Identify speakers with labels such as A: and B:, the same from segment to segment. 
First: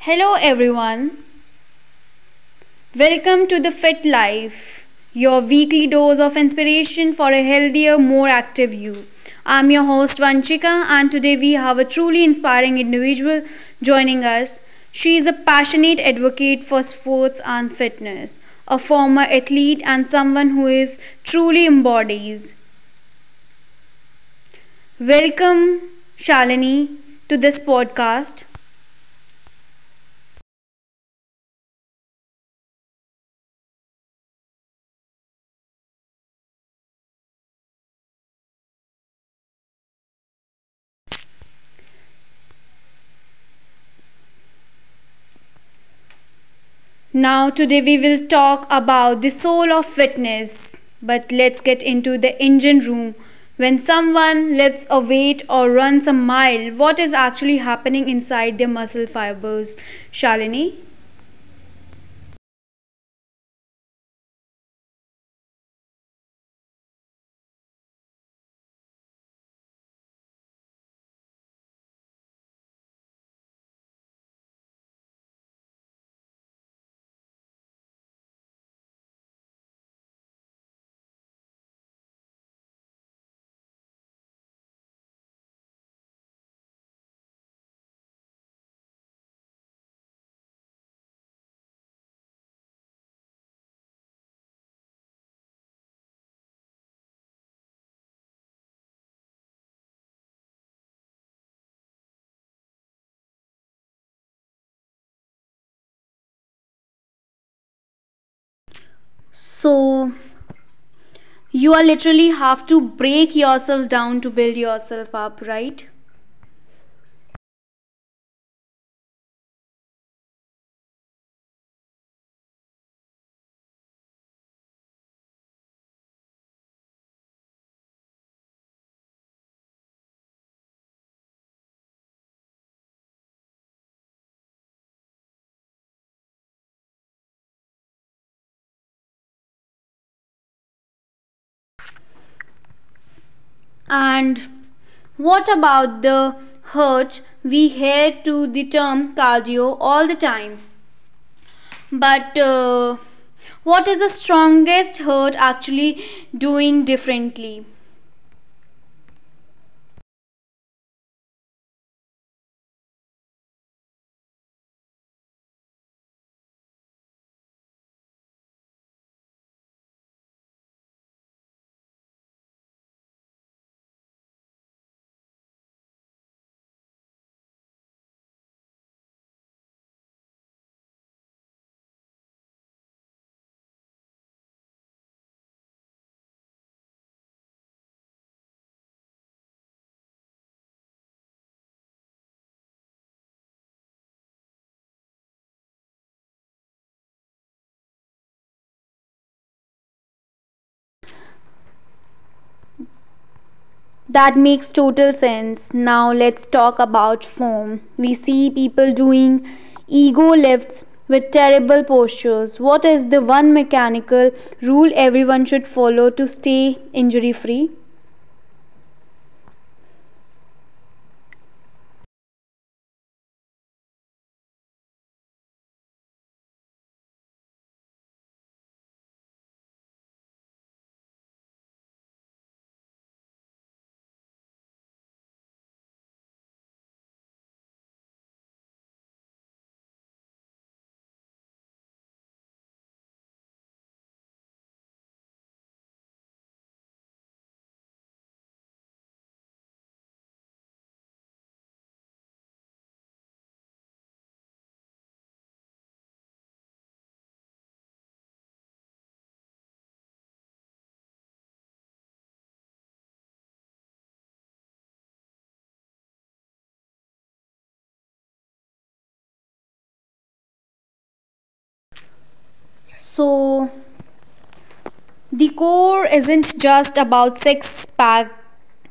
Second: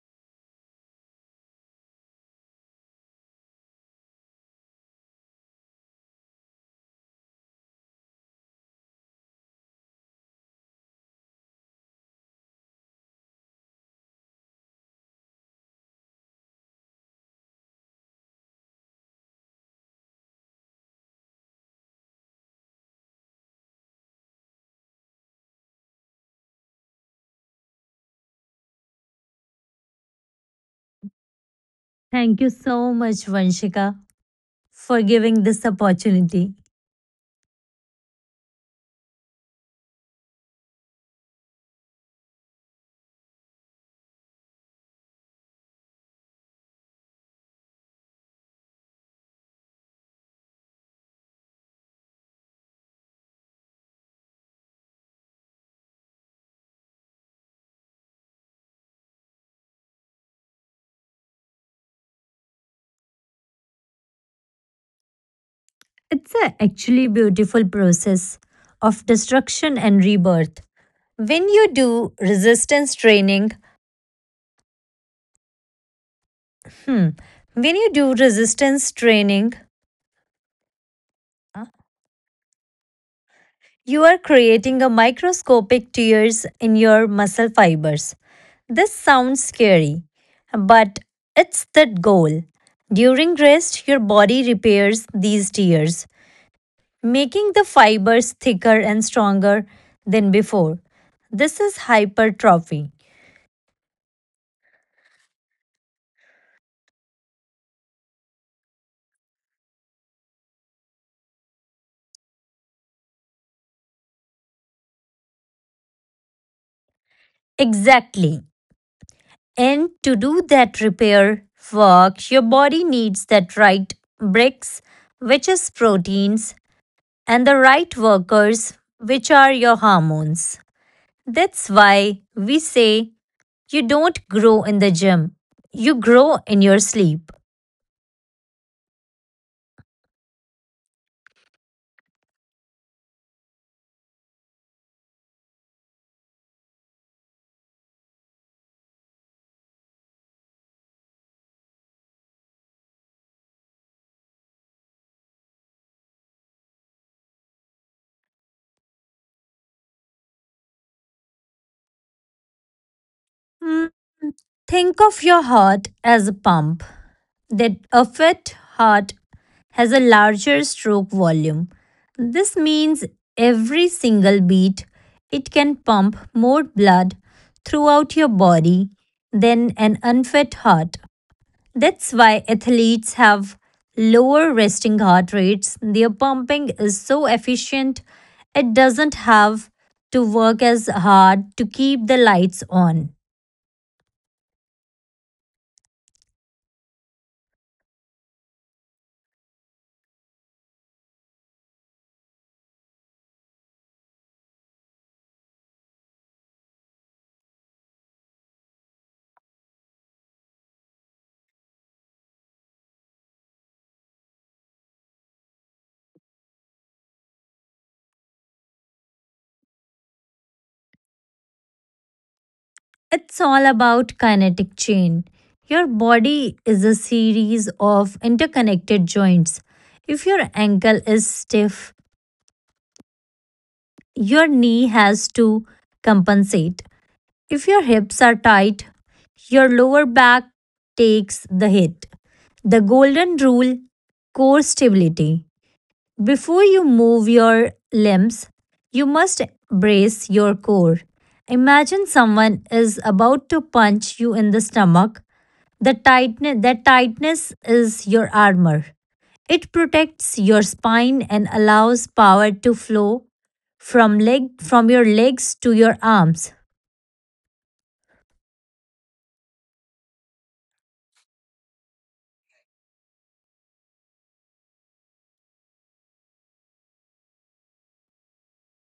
A: Hello, everyone. Welcome to the Fit Life, your weekly dose of inspiration for a healthier, more active you. I'm your host, Vanchika, and today we have a truly inspiring individual joining us. She is a passionate advocate for sports and fitness, a former athlete, and someone who is truly embodies. Welcome, Shalini, to this podcast.
B: Thank you so much, Vanshika, for giving this opportunity.
A: Now, today we will talk about the soul of fitness. But let's get into the engine room. When someone lifts a weight or runs a mile, what is actually happening inside their muscle fibers? Shalini?
B: It's a actually beautiful process of destruction and rebirth. When you do resistance training, when you do resistance training, you are creating a microscopic tears in your muscle fibers. This sounds scary, but it's the goal. During rest, your body repairs these tears, making the fibers thicker and stronger than before. This is hypertrophy.
A: So, you are literally have to break yourself down to build yourself up, right?
B: Exactly. And to do that repair work, your body needs that right bricks, which is proteins, and the right workers, which are your hormones. That's why we say you don't grow in the gym, you grow in your sleep.
A: And what about the hurt? We hear to the term cardio all the time. But what is the strongest hurt actually doing differently?
B: Hmm, Think of your heart as a pump, that a fit heart has a larger stroke volume. This means every single beat it can pump more blood throughout your body than an unfit heart. That's why athletes have lower resting heart rates. Their pumping is so efficient, it doesn't have to work as hard to keep the lights on.
A: That makes total sense. Now, let's talk about form. We see people doing ego lifts with terrible postures. What is the one mechanical rule everyone should follow to stay injury free?
B: It's all about kinetic chain. Your body is a series of interconnected joints. If your ankle is stiff, your knee has to compensate. If your hips are tight, your lower back takes the hit. The golden rule, core stability. Before you move your limbs, you must brace your core. Imagine someone is about to punch you in the stomach. The tightness, that tightness is your armor. It protects your spine and allows power to flow from your legs to your arms.
A: So, the core isn't just about six pack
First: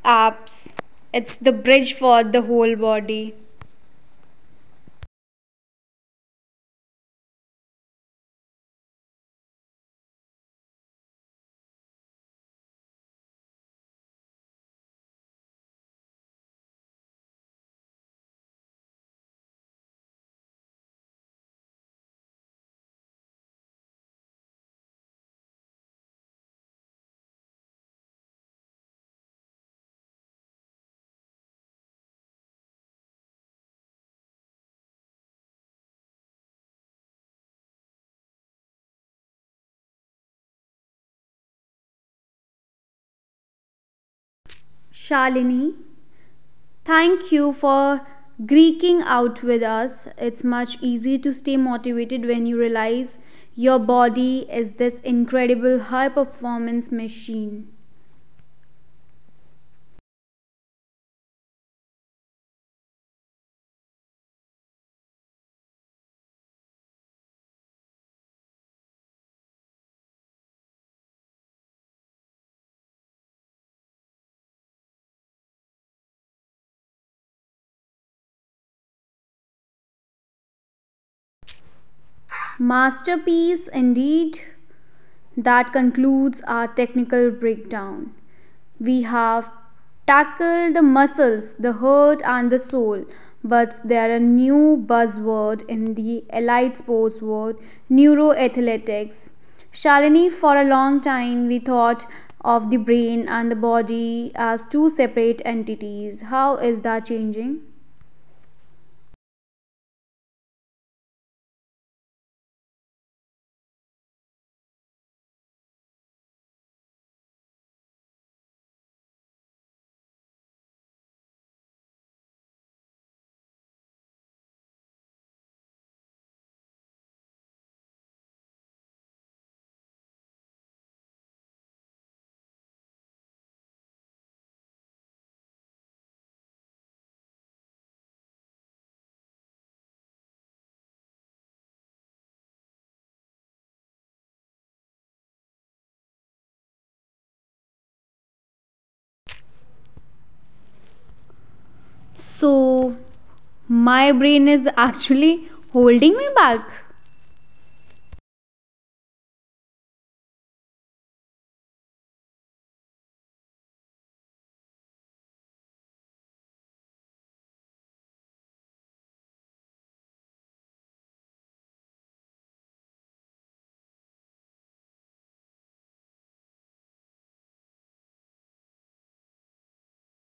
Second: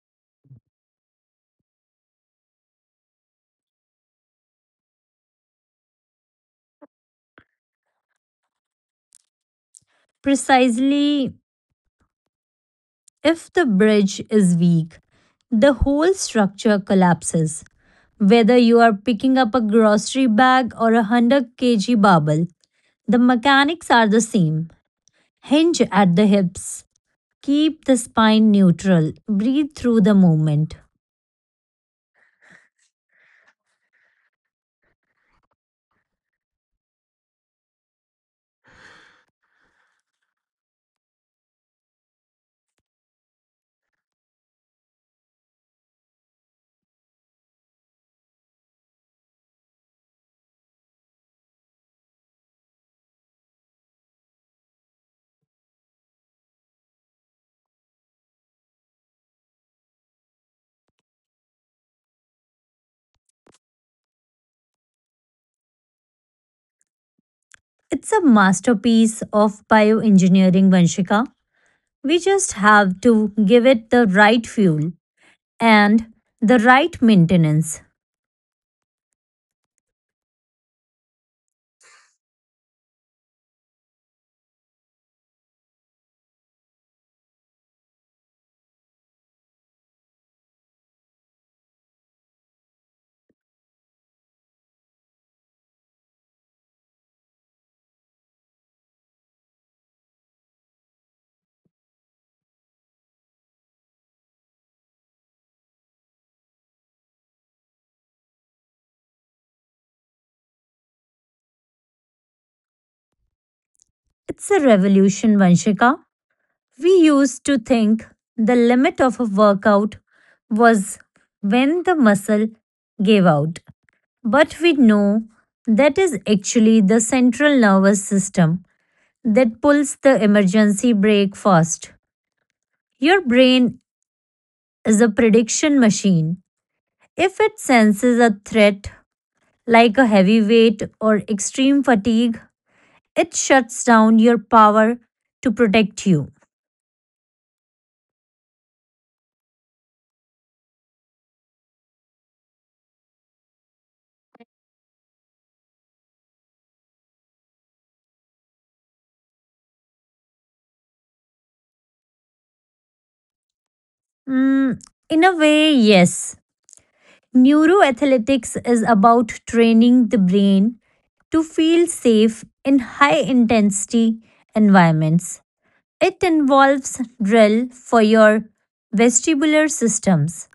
A: abs, it's the bridge for the whole body.
B: Precisely, if the bridge is weak, the whole structure collapses. Whether you are picking up a grocery bag or a 100 kg barbell, the mechanics are the same. Hinge at the hips. Keep the spine neutral. Breathe through the movement.
A: Shalini, thank you for greeking out with us. It's much easier to stay motivated when you realize your body is this incredible high performance machine.
B: It's a masterpiece of bioengineering, Vanshika. We just have to give it the right fuel and the right maintenance.
A: Masterpiece indeed. That concludes our technical breakdown. We have tackled the muscles, the heart, and the soul, but there are new buzzword in the allied sports world: neuroathletics. Shalini, for a long time, we thought of the brain and the body as two separate entities. How is that changing?
B: It's a revolution, Vanshika. We used to think the limit of a workout was when the muscle gave out. But we know that is actually the central nervous system that pulls the emergency brake first. Your brain is a prediction machine. If it senses a threat like a heavy weight or extreme fatigue, it shuts down your power to protect you.
A: So, my brain is actually holding me back.
B: Mm, in a way, yes. Neuroathletics is about training the brain to feel safe in high intensity environments. It involves drill for your vestibular systems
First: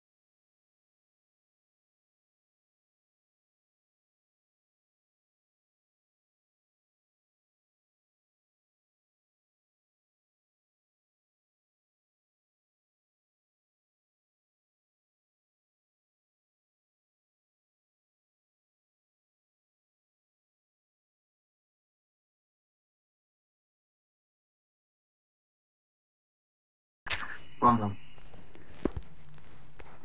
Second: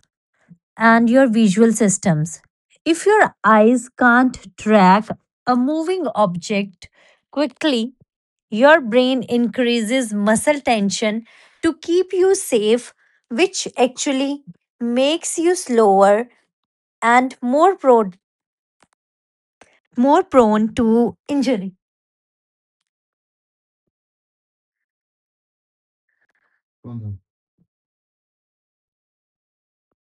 B: and your visual systems. If your eyes can't track a moving object quickly, your brain increases muscle tension to keep you safe, which actually makes you slower and more prone to injury.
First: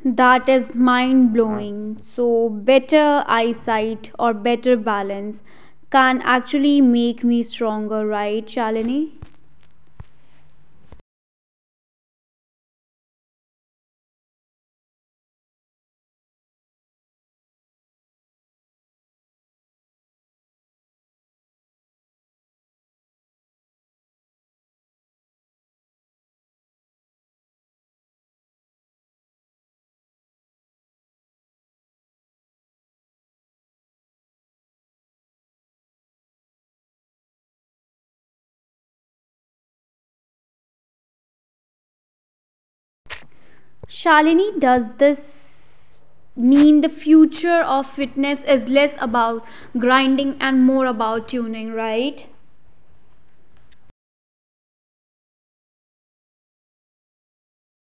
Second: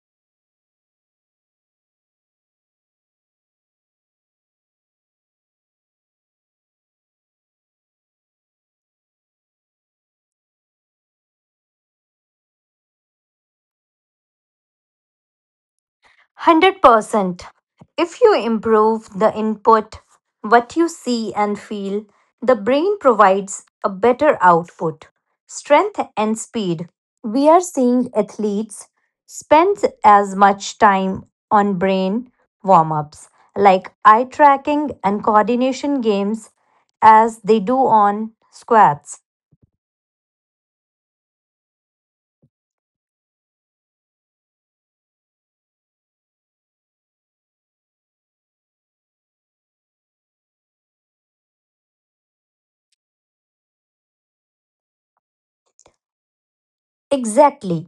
A: That is mind blowing. So, better eyesight or better balance can actually make me stronger, right, Shalini?
B: 100%. If you improve the input, what you see and feel, the brain provides a better output, strength, and speed. We are seeing athletes spend as much time on brain warm ups, like eye tracking and coordination games, as they do on squats.
A: Shalini, does this mean the future of fitness is less about grinding and more about tuning, right?
B: Exactly.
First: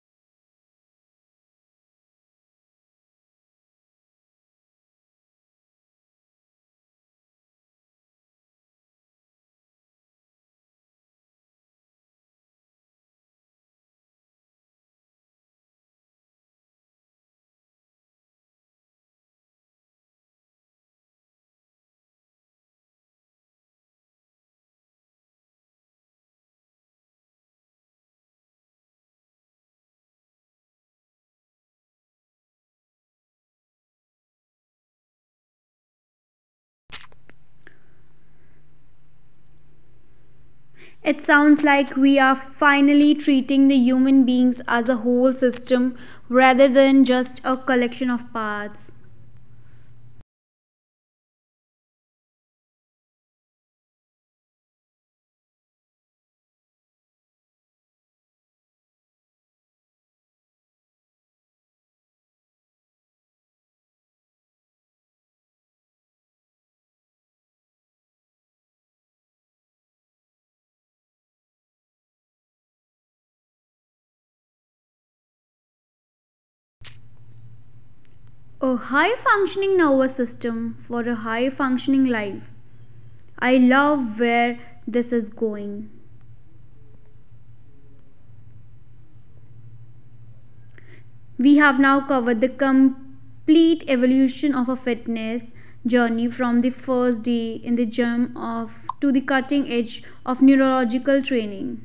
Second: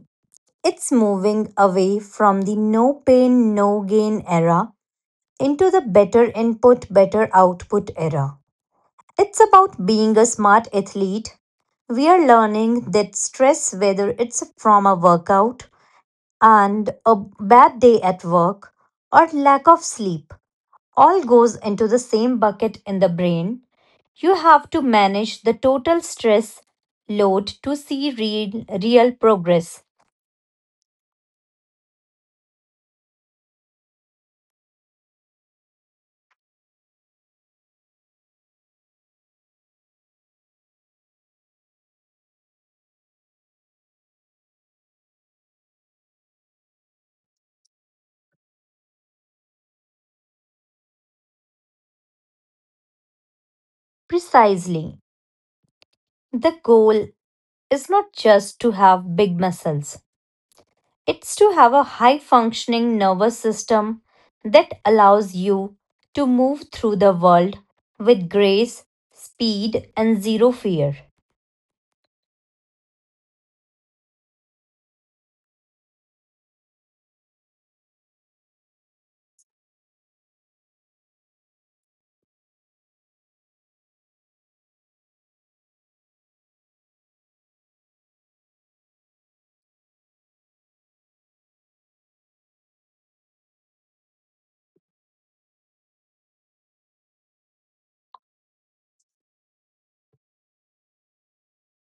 B: It's moving away from the no pain, no gain era into the better input, better output era. It's about being a smart athlete. We are learning that stress, whether it's from a workout and a bad day at work or lack of sleep, all goes into the same bucket in the brain. You have to manage the total stress load to see real progress.
A: It sounds like we are finally treating the human beings as a whole system rather than just a collection of parts.
B: Precisely. The goal is not just to have big muscles. It's to have a high functioning nervous system that allows you to move through the world with grace, speed, and zero fear.
A: A high functioning nervous system for a high functioning life. I love where this is going. We have now covered the complete evolution of a fitness journey from the first day in the gym of to the cutting edge of neurological training.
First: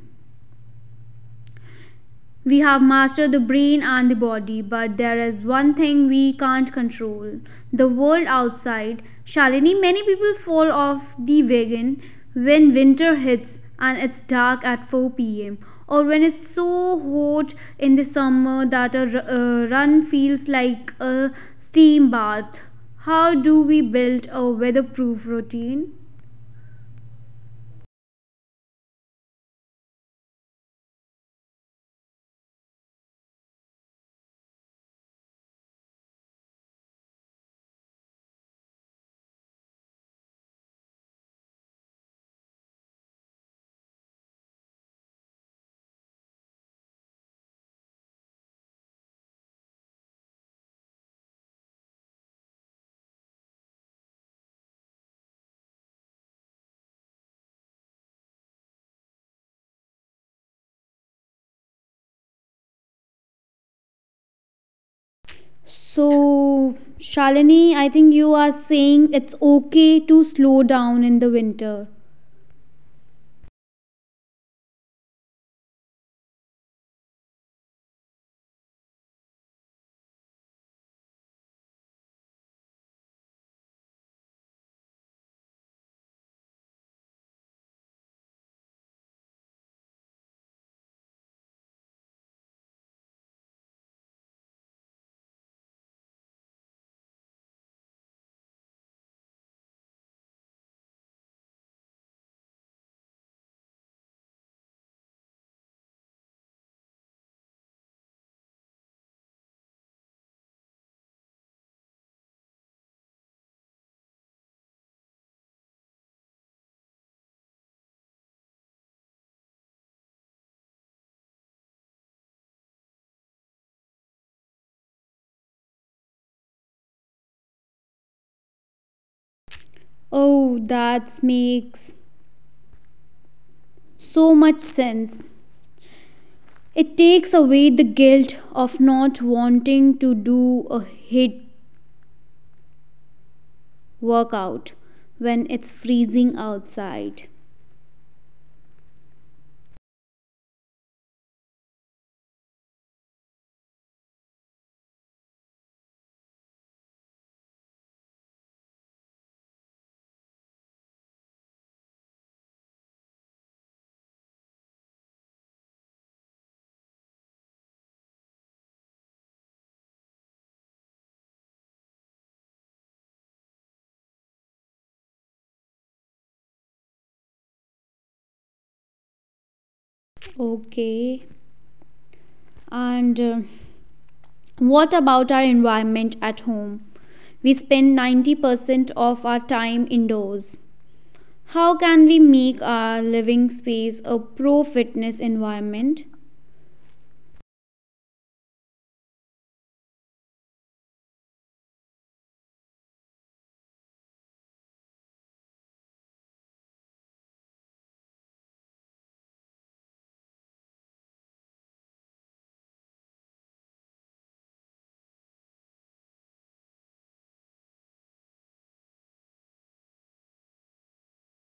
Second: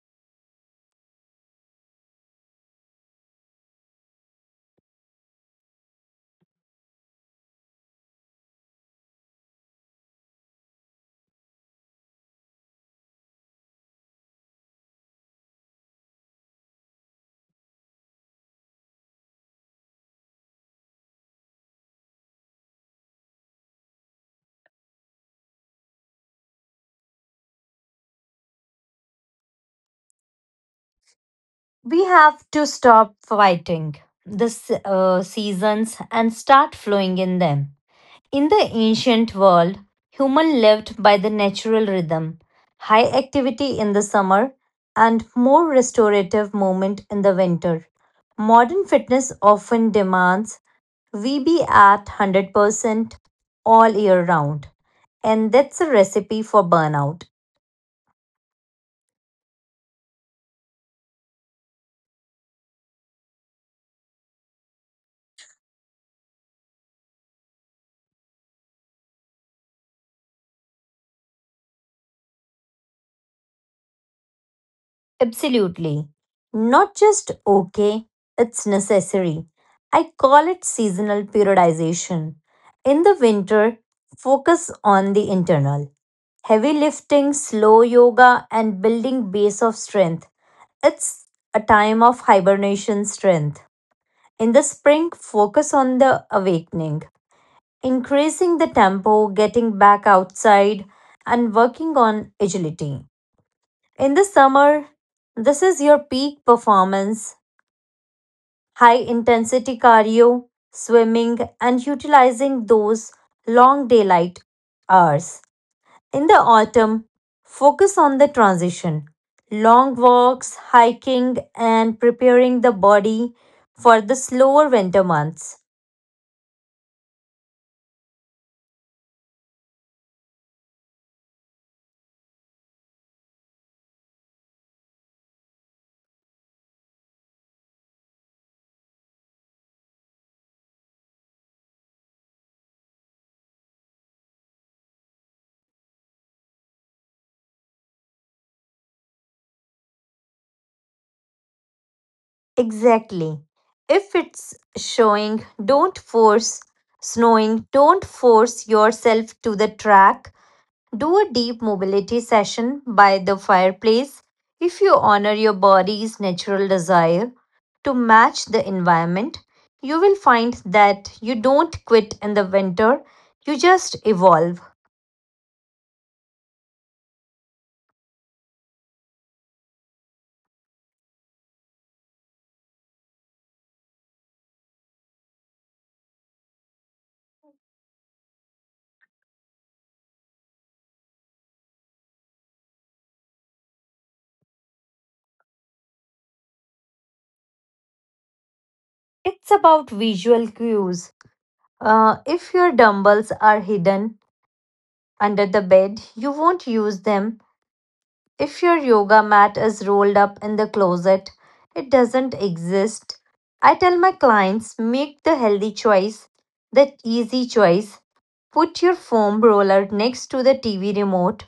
A: We have mastered the brain and the body, but there is one thing we can't control, the world outside. Shalini, many people fall off the wagon when winter hits and it's dark at 4 p.m., or when it's so hot in the summer that a run feels like a steam bath. How do we build a weatherproof routine?
B: We have to stop fighting the seasons and start flowing in them. In the ancient world, human lived by the natural rhythm, high activity in the summer and more restorative movement in the winter. Modern fitness often demands we be at 100% all year round. And that's a recipe for burnout.
A: So, Shalini, I think you are saying it's okay to slow down in the winter.
B: Absolutely. Not just okay, it's necessary. I call it seasonal periodization. In the winter, focus on the internal. Heavy lifting, slow yoga, and building base of strength. It's a time of hibernation strength. In the spring, focus on the awakening, increasing the tempo, getting back outside, and working on agility. In the summer, this is your peak performance, high intensity cardio, swimming, and utilizing those long daylight hours. In the autumn, focus on the transition, long walks, hiking, and preparing the body for the slower winter months.
A: Oh, that makes so much sense. It takes away the guilt of not wanting to do a hit workout when it's freezing outside.
B: Exactly. If it's showing, don't force snowing, don't force yourself to the track. Do a deep mobility session by the fireplace if you honor your body's natural desire to match the environment. You will find that you don't quit in the winter, you just evolve.
A: Okay. And what about our environment at home? We spend 90% of our time indoors. How can we make our living space a pro fitness environment?
B: It's about visual cues. If your dumbbells are hidden under the bed, you won't use them. If your yoga mat is rolled up in the closet, it doesn't exist. I tell my clients, make the healthy choice, the easy choice. Put your foam roller next to the TV remote.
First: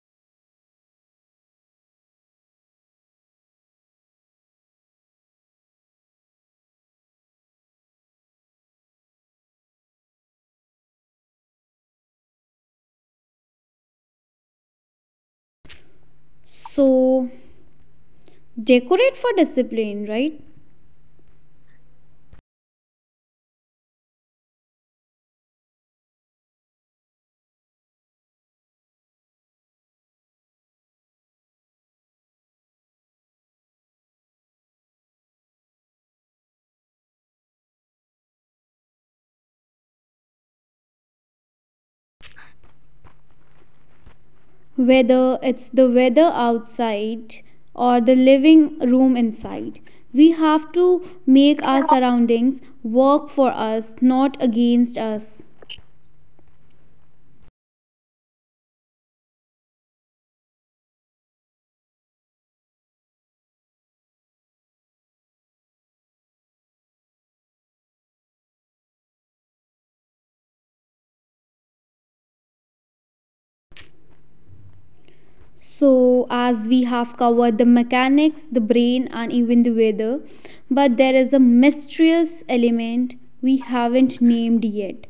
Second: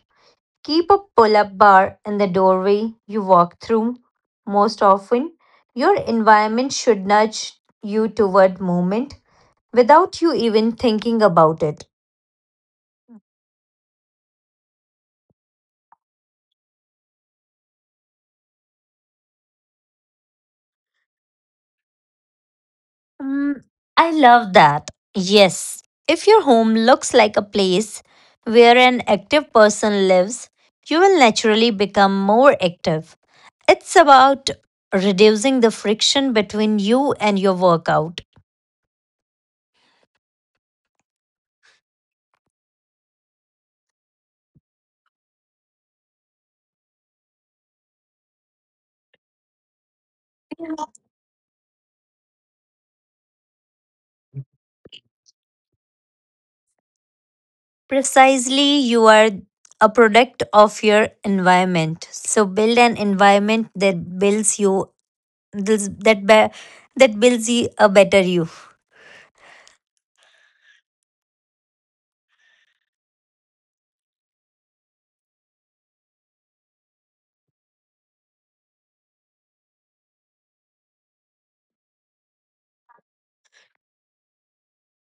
B: Keep a pull up bar in the doorway you walk through. Most often, your environment should nudge you toward movement without you even thinking about it.
A: So, decorate for discipline, right?
B: Mm, I love that. Yes. If your home looks like a place where an active person lives, you will naturally become more active. It's about reducing the friction between you and your workout.
A: Whether it's the weather outside or the living room inside, we have to make our surroundings work for us, not against us.
B: Precisely, you are a product of your environment. So build an environment that builds you, that be- that builds you a better you.
A: So, as we have covered the mechanics, the brain, and even the weather, but there is a mysterious element we haven't named yet.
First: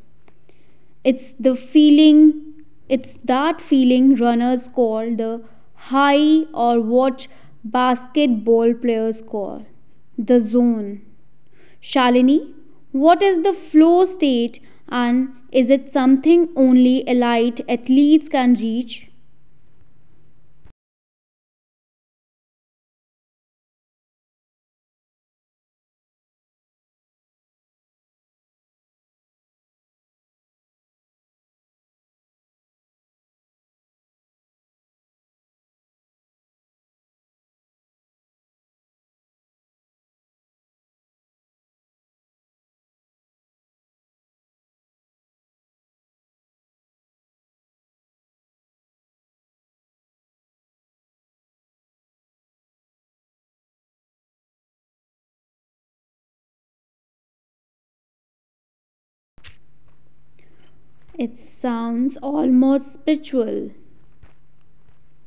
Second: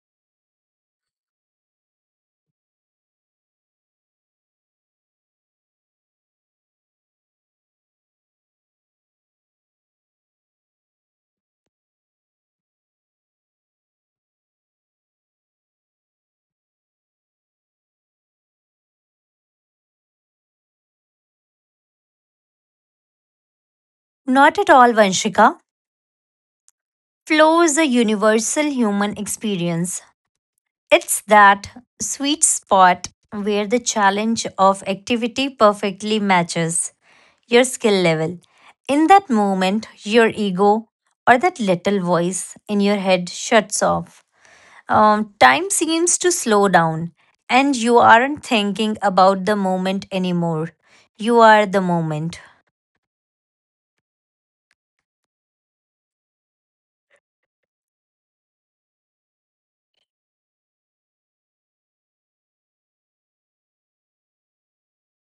A: It's the feeling, it's that feeling runners call the high or what basketball players call the zone. Shalini, what is the flow state and is it something only elite athletes can reach?
B: Not at all, Vanshika. Flow is a universal human experience. It's that sweet spot where the challenge of activity perfectly matches your skill level. In that moment, your ego or that little voice in your head shuts off. Time seems to slow down, and you aren't thinking about the moment anymore. You are the moment.
A: It sounds almost spiritual.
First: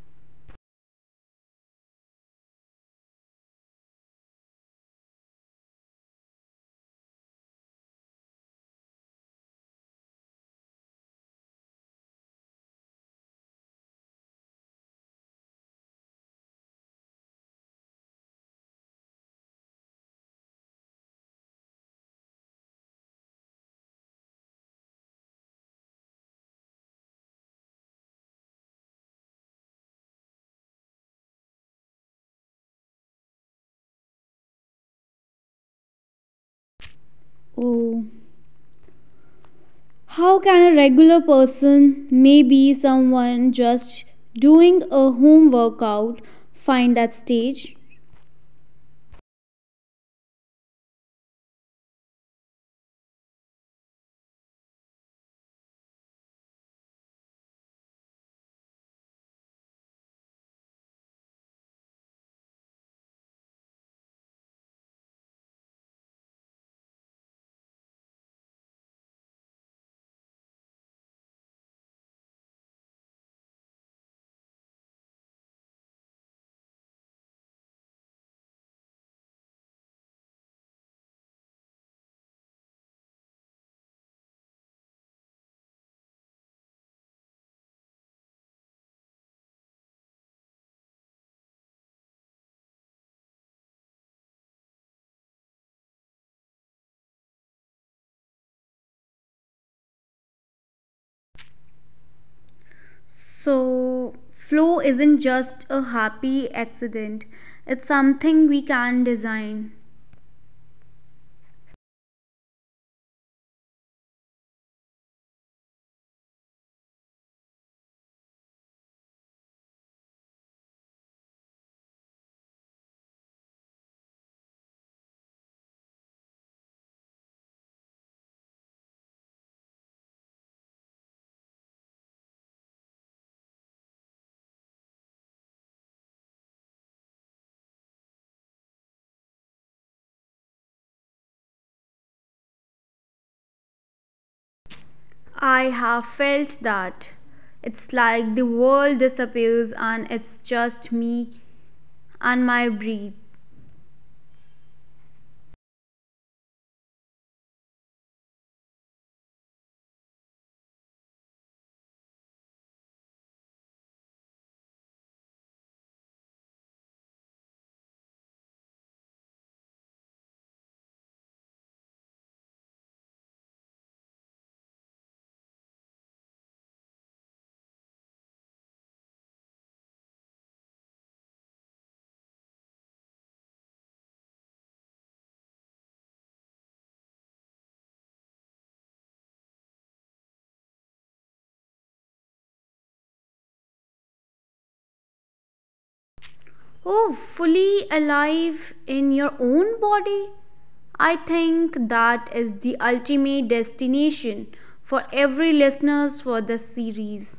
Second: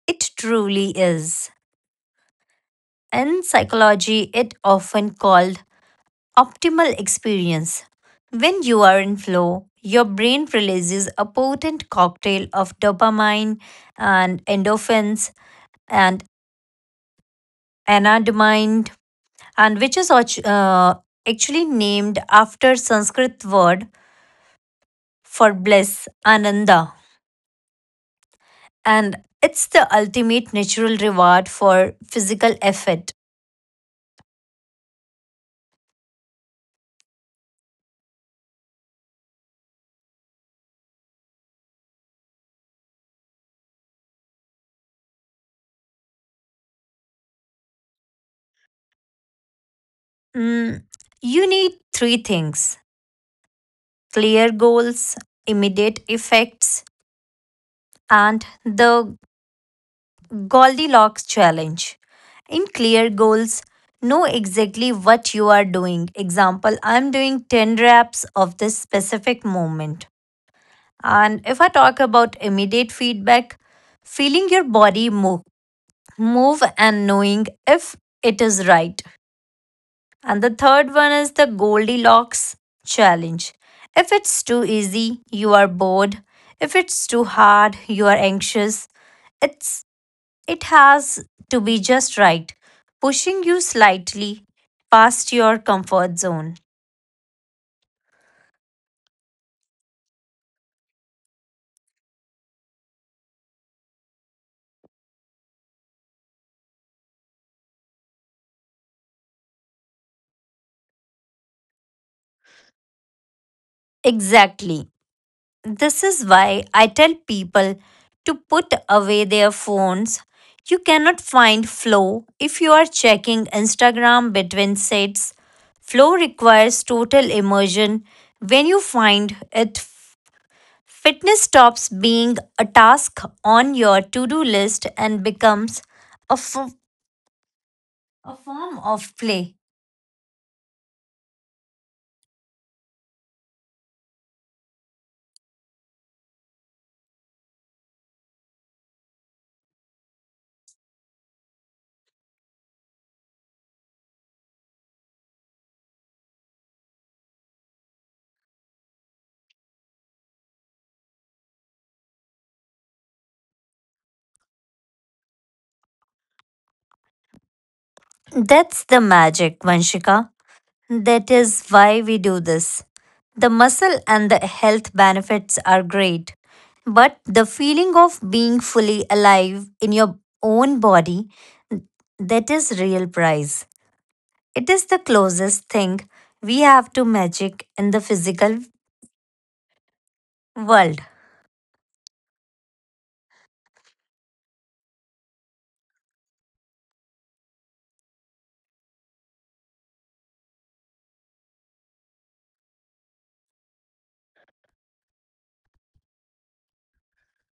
B: It truly is. In psychology, it often called optimal experience. When you are in flow, your brain releases a potent cocktail of dopamine and endorphins and anandamide, and which is actually named after Sanskrit word for bliss, ananda, and it's the ultimate natural reward for physical effort.
A: Oh, how can a regular person, maybe someone just doing a home workout, find that stage?
B: Mm, you need three things: clear goals, immediate effects, and the Goldilocks challenge. In clear goals, know exactly what you are doing. Example, I'm doing 10 reps of this specific movement. And if I talk about immediate feedback, feeling your body move and knowing if it is right. And the third one is the Goldilocks challenge. If it's too easy, you are bored. If it's too hard, you are anxious. It's it has to be just right, pushing you slightly past your comfort zone.
A: So, flow isn't just a happy accident, it's something we can design.
B: Exactly. This is why I tell people to put away their phones. You cannot find flow if you are checking Instagram between sets. Flow requires total immersion. When you find it, fitness stops being a task on your to do list and becomes a f- a form of play.
A: I have felt that. It's like the world disappears and it's just me and my breath.
B: That's the magic, Vanshika. That is why we do this. The muscle and the health benefits are great, but the feeling of being fully alive in your own body, that is real prize. It is the closest thing we have to magic in the physical world.
A: Oh, fully alive in your own body? I think that is the ultimate destination for every listeners for this series.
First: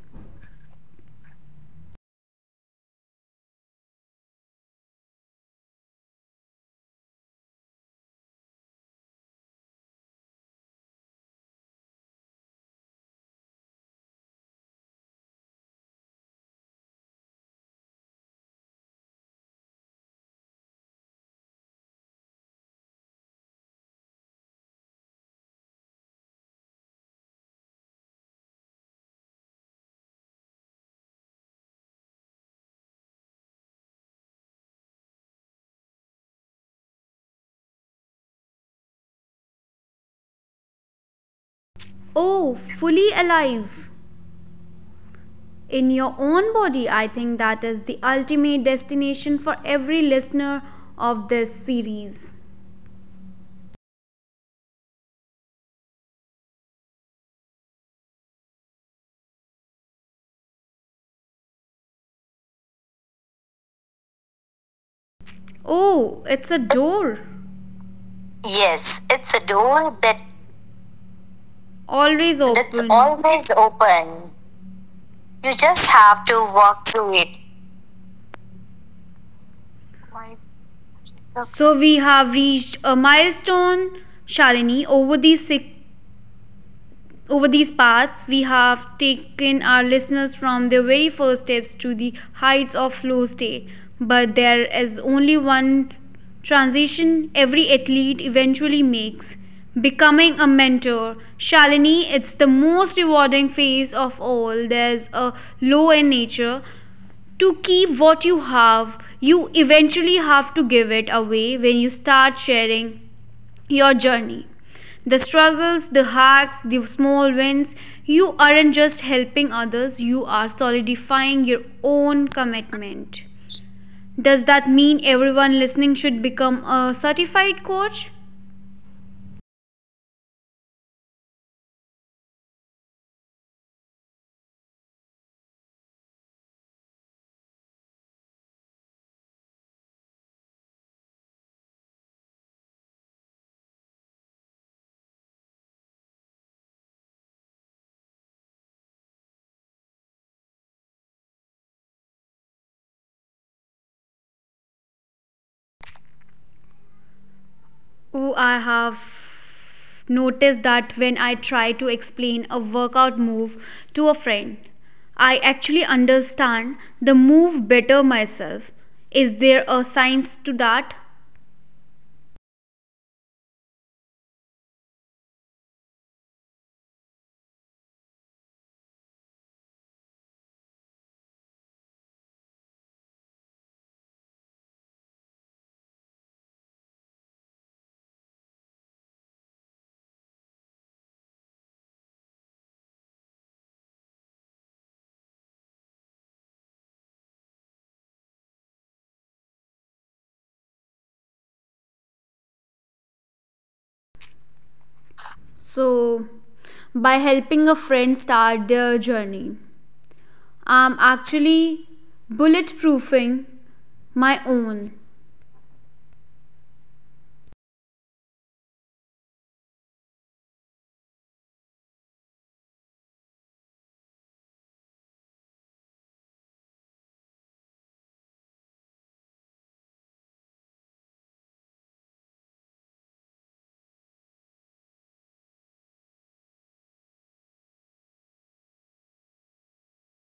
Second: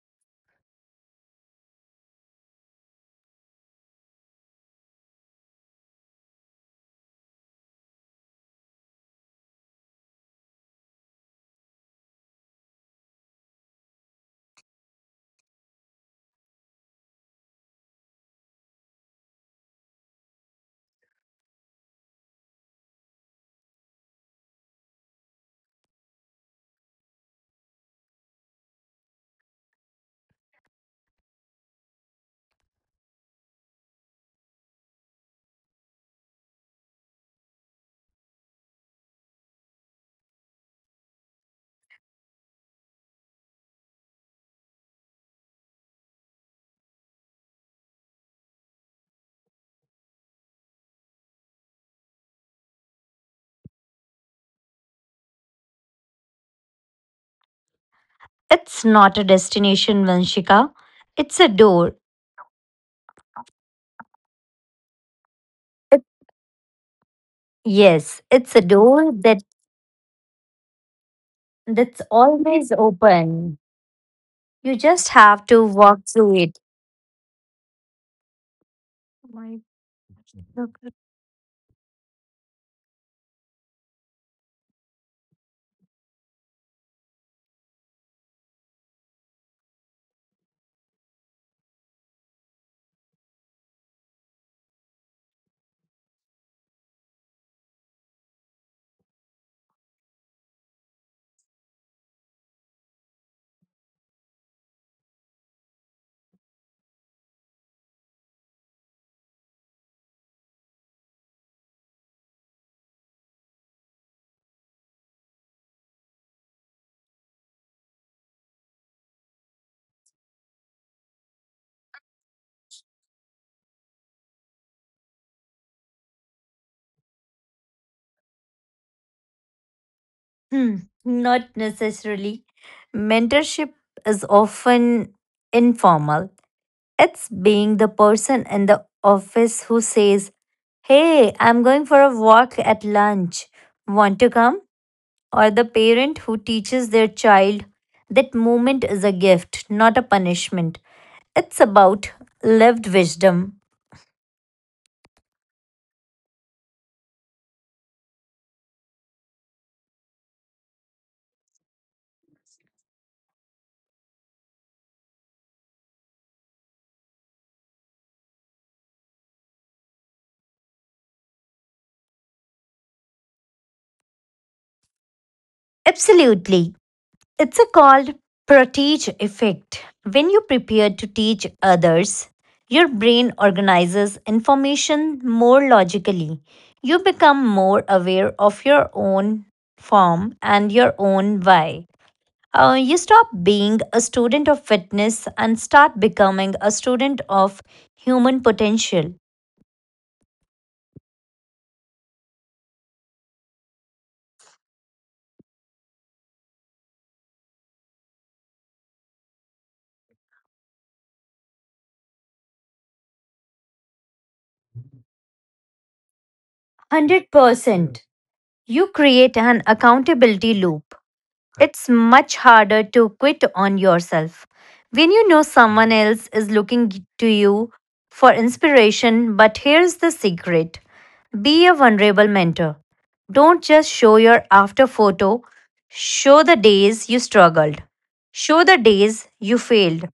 A: Oh, fully alive, in your own body. I think that is the ultimate destination for every listener of this series.
B: It's not a destination, Vanshika. It's a door. It-
A: Oh, it's a door.
B: Yes, it's a
A: Yes,
B: door
A: it's a
B: that
A: door that.
B: that's
A: Always open.
B: always
A: It's always
B: open.
A: open.
B: You just have
A: You
B: to
A: just
B: walk
A: have
B: through
A: to
B: it.
A: walk through it.
B: My God.
A: So, we have reached a milestone, Shalini, over these paths, we have taken our listeners from their very first steps to the heights of flow state. But there is only one transition every athlete eventually makes, becoming a mentor. Shalini, it's the most rewarding phase of all. There's a law in nature, to keep what you have, you eventually have to give it away. When you start sharing your journey, the struggles, the hacks, the small wins, you aren't just helping others, you are solidifying your own commitment. Does that mean everyone listening should become a certified coach?
B: Hmm, Not necessarily. Mentorship is often informal. It's being the person in the office who says, "Hey, I'm going for a walk at lunch. Want to come?" Or the parent who teaches their child that moment is a gift, not a punishment. It's about lived wisdom.
A: Oh, I have noticed that when I try to explain a workout move to a friend, I actually understand the move better myself. Is there a science to that?
B: Absolutely. It's a called proteage effect. When you prepare to teach others, your brain organizes information more logically. You become more aware of your own form and your own why. You stop being a student of fitness and start becoming a student of human potential.
A: So, by helping a friend start their journey, I'm actually bulletproofing my own.
B: 100%. You create an accountability loop. It's much harder to quit on yourself. When you know someone else is looking to you for inspiration, but here's the secret, be a vulnerable mentor. Don't just show your after photo, show the days you struggled, show the days you failed.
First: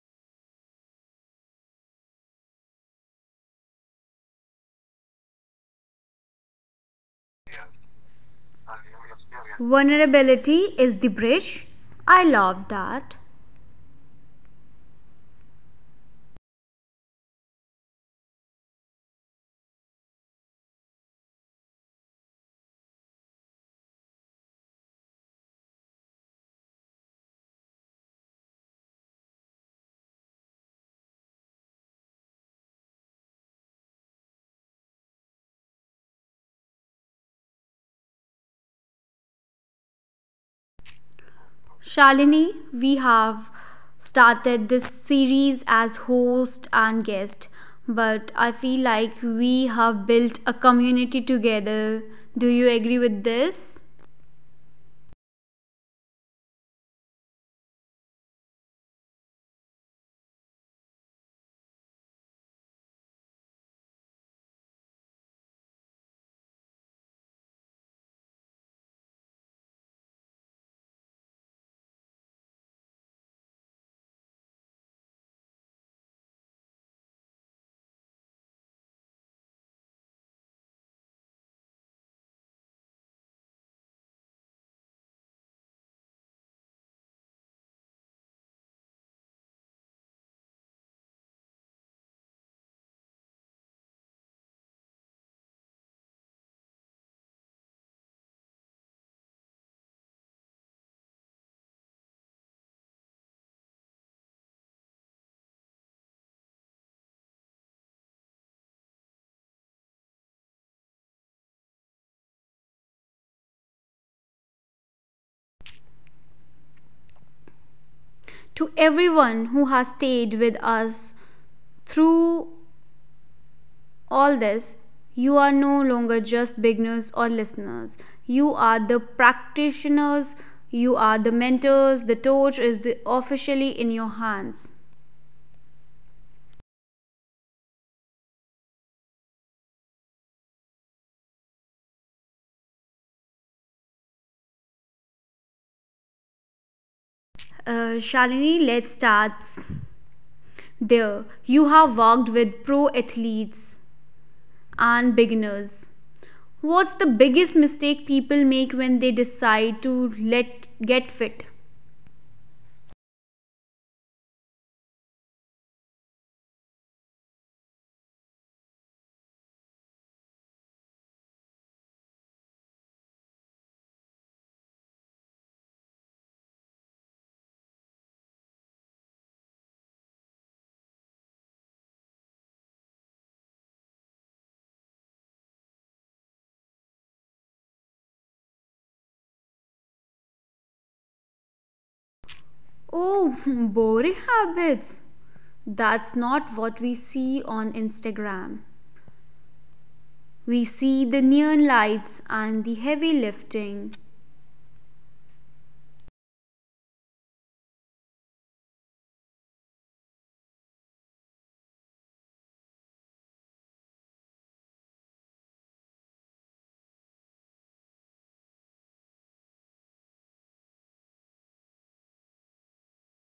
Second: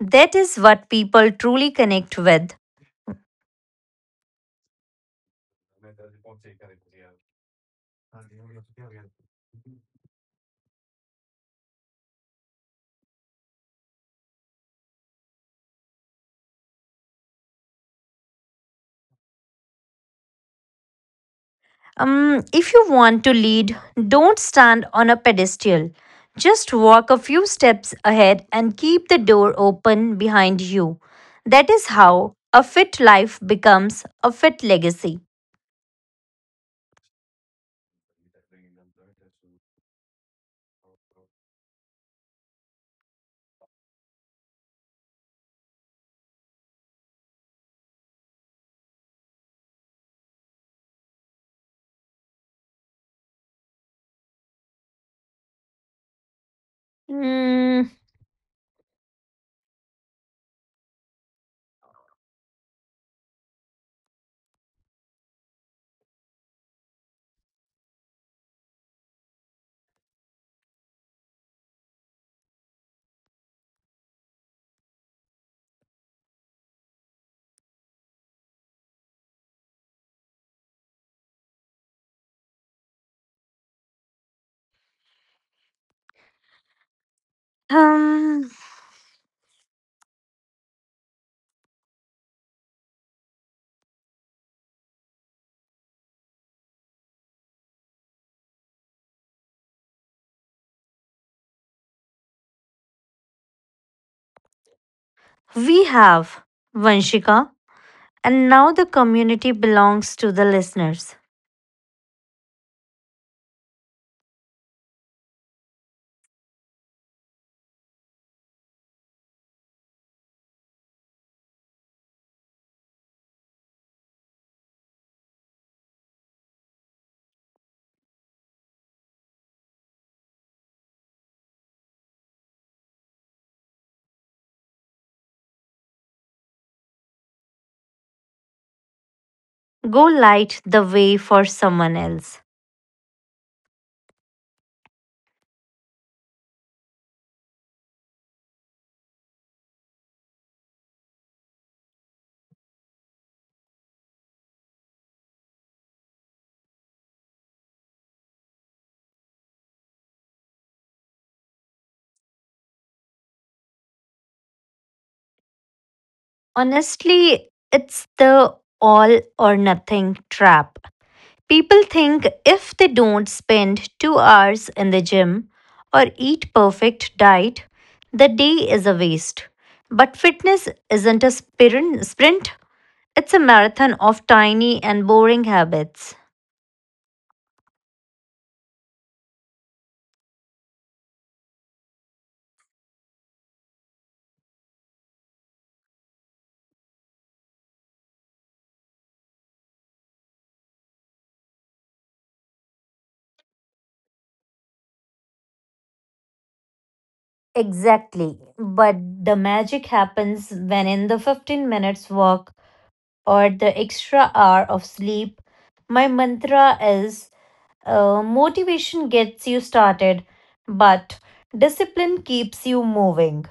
B: That is what people truly connect with.
A: Vulnerability is the bridge. I love that.
B: If you want to lead, don't stand on a pedestal. Just walk a few steps ahead and keep the door open behind you. That is how a fit life becomes a fit legacy.
A: Shalini, we have started this series as host and guest, but I feel like we have built a community together. Do you agree with this?
B: Mm, um, we have, Vanshika, and now the community belongs to the listeners.
A: To everyone who has stayed with us through all this, you are no longer just beginners or listeners. You are the practitioners, you are the mentors, the torch is the officially in your hands.
B: Go light the way for someone else.
A: Shalini, let's start there. You have worked with pro athletes and beginners. What's the biggest mistake people make when they decide to let get fit?
B: Honestly, it's the all or nothing trap. People think if they don't spend 2 hours in the gym or eat perfect diet, the day is a waste. But fitness isn't a sprint, it's a marathon of tiny and boring habits.
A: Oh, boring habits. That's not what we see on Instagram. We see the neon lights and the heavy lifting.
B: Exactly. But the magic happens when in the 15 minutes walk or the extra hour of sleep, my mantra is motivation gets you started, but discipline keeps you moving.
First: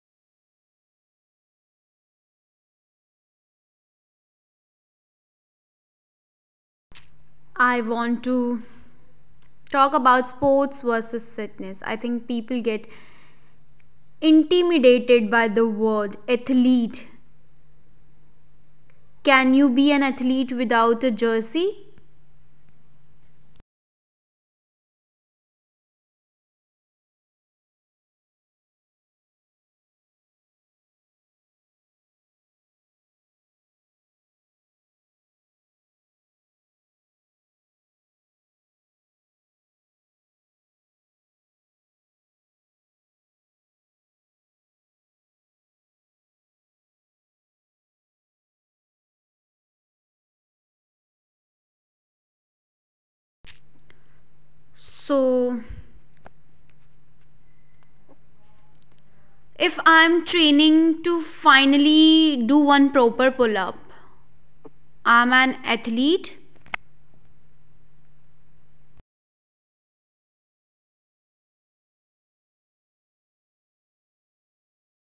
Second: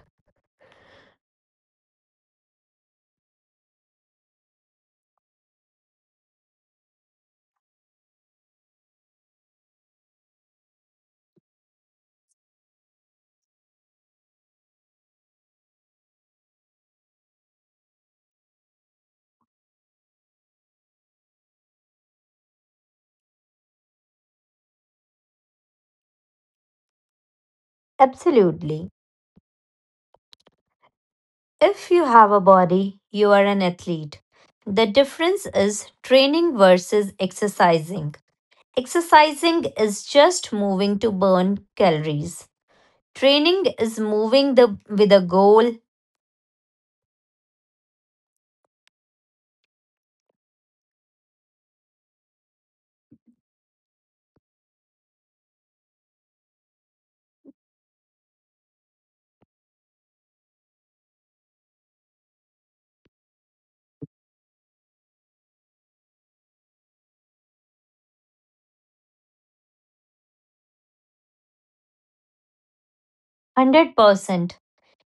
A: I want to talk about sports versus fitness. I think people get intimidated by the word athlete. Can you be an athlete without a jersey?
B: Absolutely. If you have a body, you are an athlete. The difference is training versus exercising. Exercising is just moving to burn calories. Training is moving the, with a goal.
A: So, if I'm training to finally do one proper pull up, I'm an athlete.
B: 100%.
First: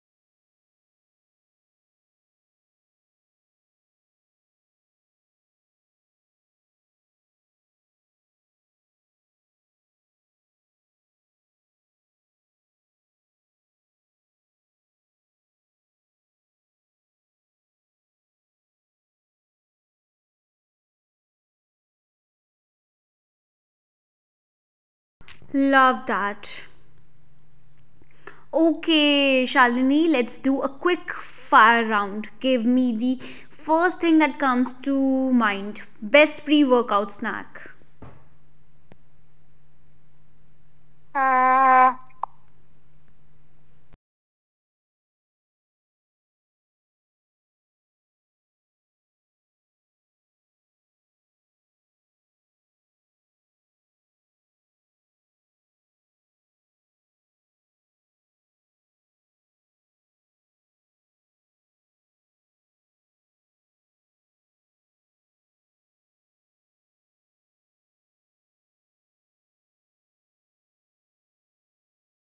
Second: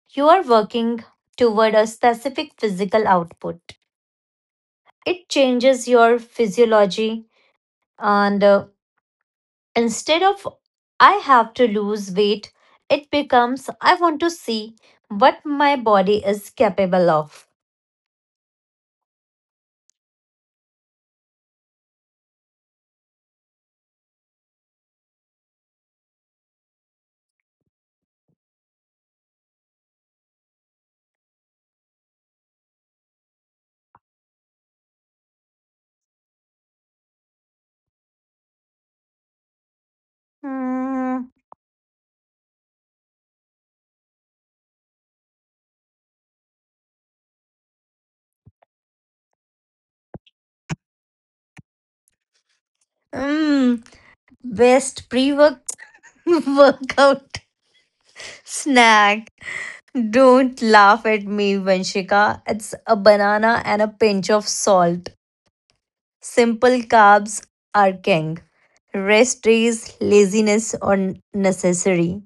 B: You are working toward a specific physical output. It changes your physiology, and instead of I have to lose weight, it becomes I want to see what my body is capable of.
A: Love that. Okay, Shalini, let's do a quick fire round. Give me the first thing that comes to mind. Best pre workout snack.
B: Hmm.
A: Uh,
B: Hmm. Best pre workout snack. Don't laugh at me, Vanshika. It's a banana and a pinch of salt. Simple carbs are king. Rest days, laziness, or necessary.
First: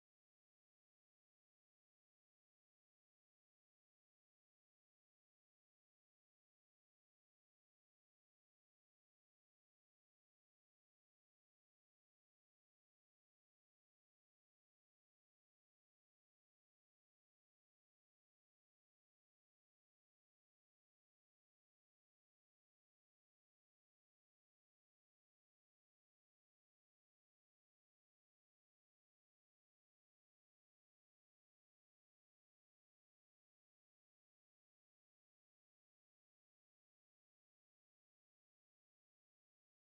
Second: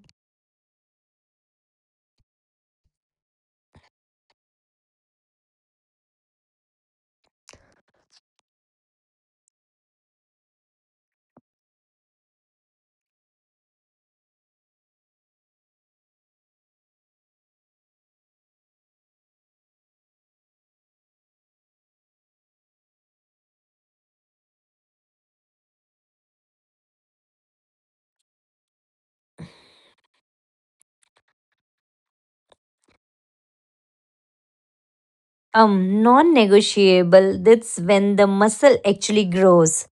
B: Non negotiable. That's when the muscle actually grows.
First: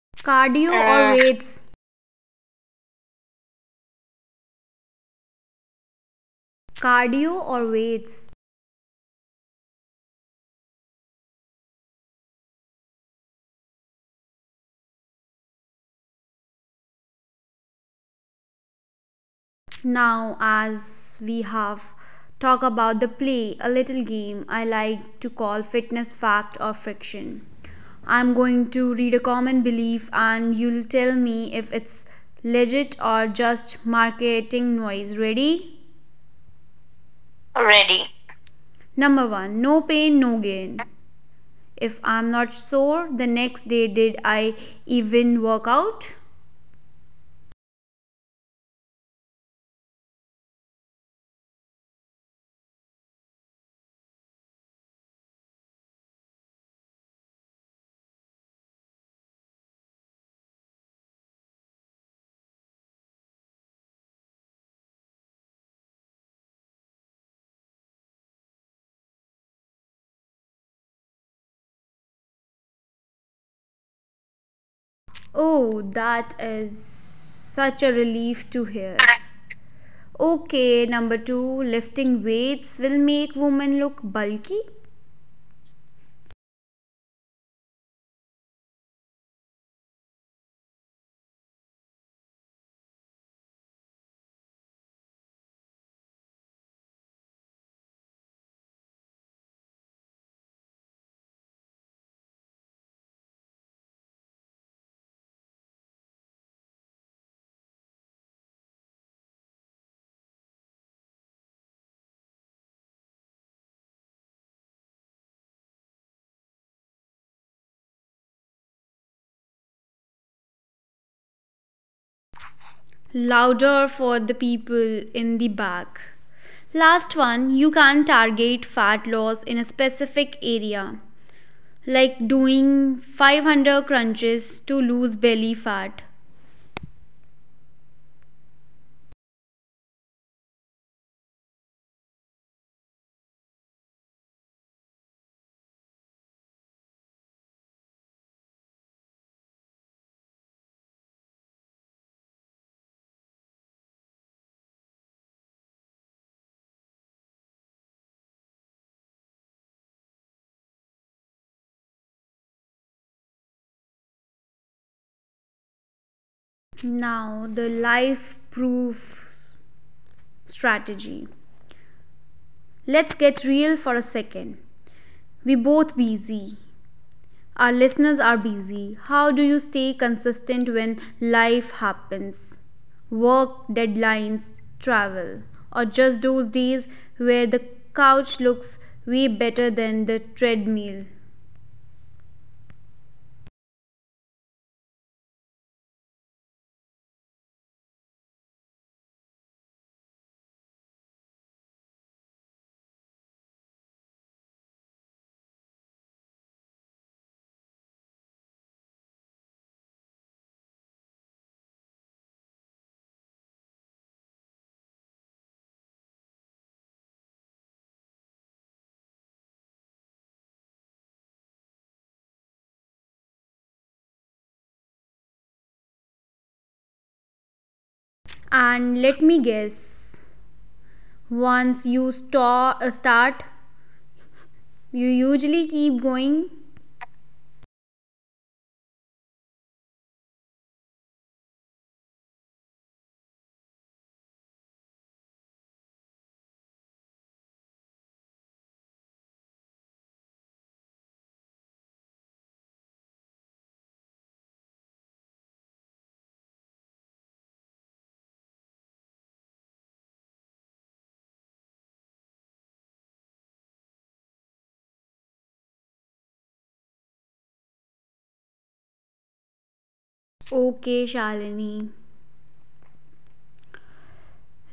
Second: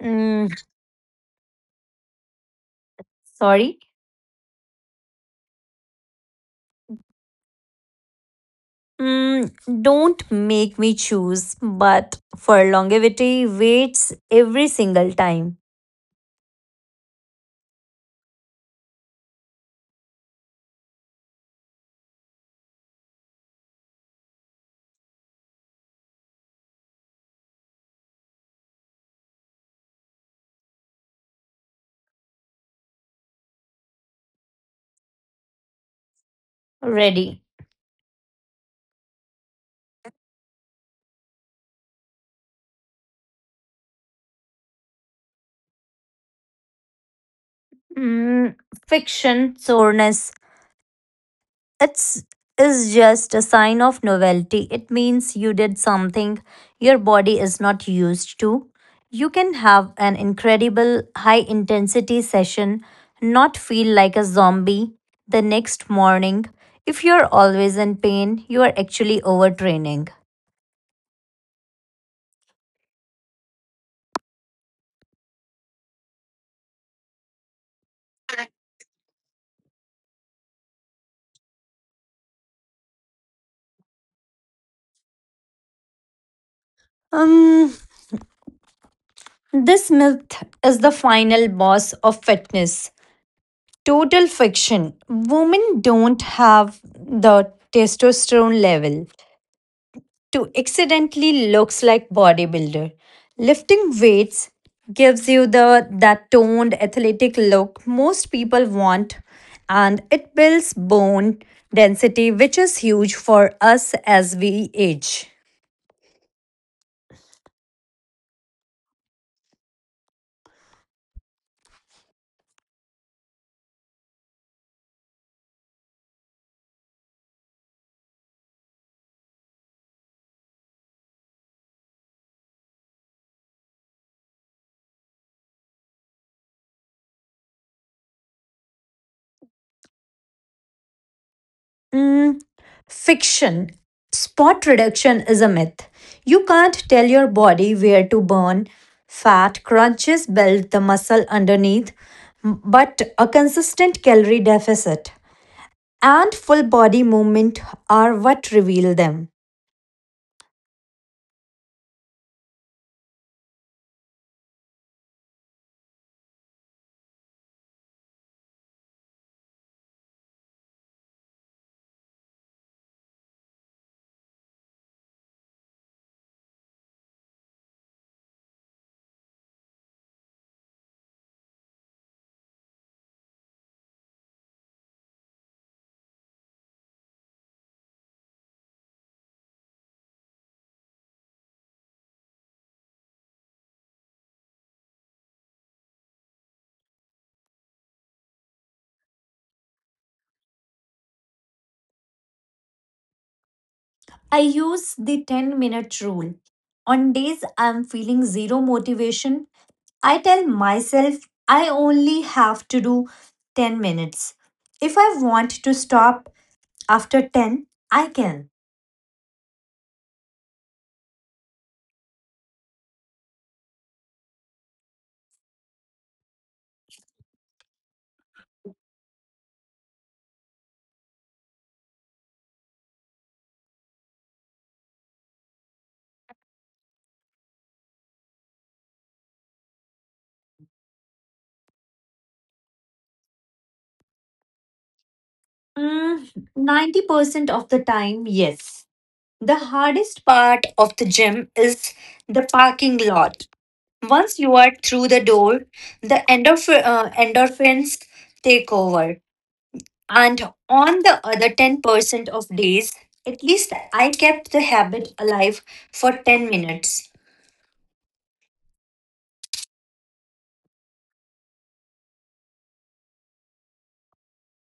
B: Mm,
A: Cardio or weights?
B: sorry.
A: Cardio or weights?
B: Mm, don't make me choose, but for longevity, waits every single time.
A: Now, as we have talked about the play, a little game I like to call fitness fact or friction. I'm going to read a common belief and you'll tell me if it's legit or just marketing noise. Ready?
B: Ready.
A: Ready. Number one, no pain, no gain. If I'm not sore, the next day did I even work out?
B: Mm, Fiction soreness. It's is just a sign of novelty. It means you did something your body is not used to. You can have an incredible high intensity session, not feel like a zombie the next morning. If you're always in pain, you are actually overtraining.
A: Oh, that is such a relief to hear. Okay, number two, lifting weights will make women look bulky.
B: Um, this myth is the final boss of fitness. Total fiction. Women don't have the testosterone level to accidentally looks like bodybuilder. Lifting weights gives you the that toned athletic look most people want, and it builds bone density, which is huge for us as we age.
A: Louder for the people in the back. Last one, you can target fat loss in a specific area, like doing 500 crunches to lose belly fat.
B: Mm, Fiction. Spot reduction is a myth. You can't tell your body where to burn. Fat crunches build the muscle underneath, but a consistent calorie deficit and full body movement are what reveal them.
A: Now, the life proof strategy. Let's get real for a second. We're both busy. Our listeners are busy. How do you stay consistent when life happens? Work, deadlines, travel, or just those days where the couch looks way better than the treadmill.
B: I use the 10-minute rule. On days I'm feeling zero motivation, I tell myself I only have to do 10 minutes. If I want to stop, after 10, I can.
A: And let me guess, once you start, you usually keep going.
B: Mm, 90% of the time, yes. The hardest part of the gym is the parking lot. Once you are through the door, the endorphins take over. And on the other 10% of days, at least I kept the habit alive for 10 minutes.
A: Okay, Shalini,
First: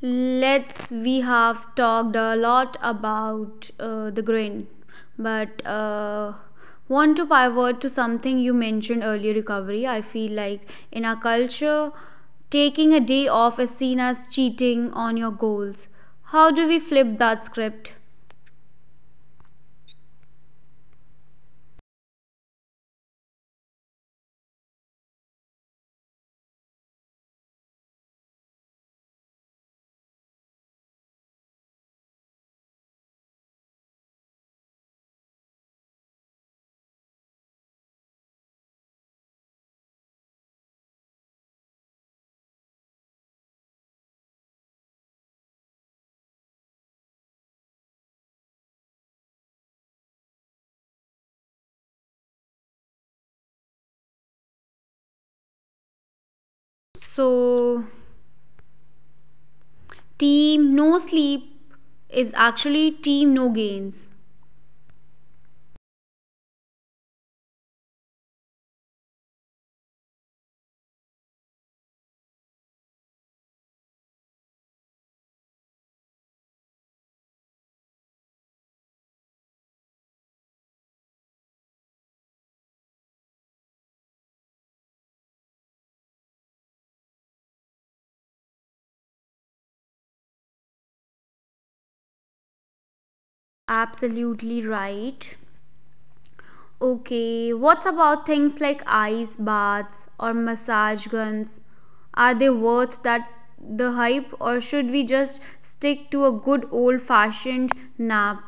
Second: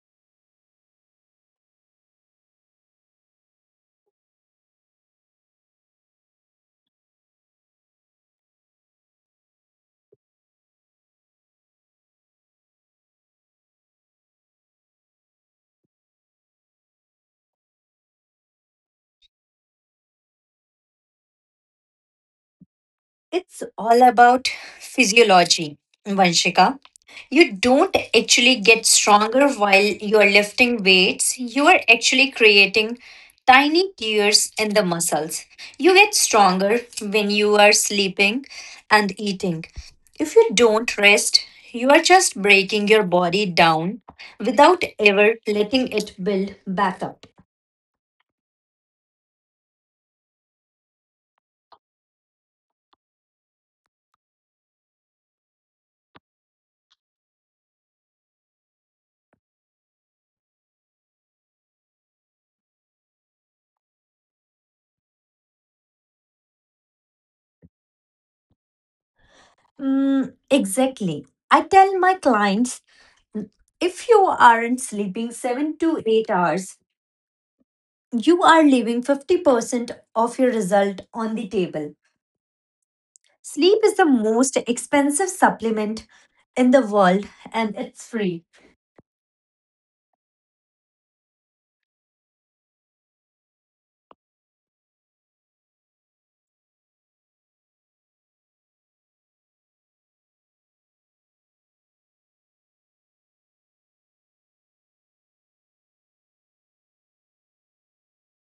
A: let's we have talked a lot about the grain, but want to pivot to something you mentioned earlier. Recovery. I feel like in our culture, taking a day off is seen as cheating on your goals. How do we flip that script?
B: It's all about physiology, Vanshika. You don't actually get stronger while you are lifting weights. You are actually creating tiny tears in the muscles. You get stronger when you are sleeping and eating. If you don't rest, you are just breaking your body down without ever letting it build back up.
A: So, team no sleep is actually team no gains?
B: Exactly. I tell my clients, if you aren't sleeping 7 to 8 hours, you are leaving 50% of your result on the table. Sleep is the most expensive supplement in the world, and it's free.
A: Absolutely right. Okay, what's about things like ice baths or massage guns? Are they worth that the hype or should we just stick to a good old fashioned nap?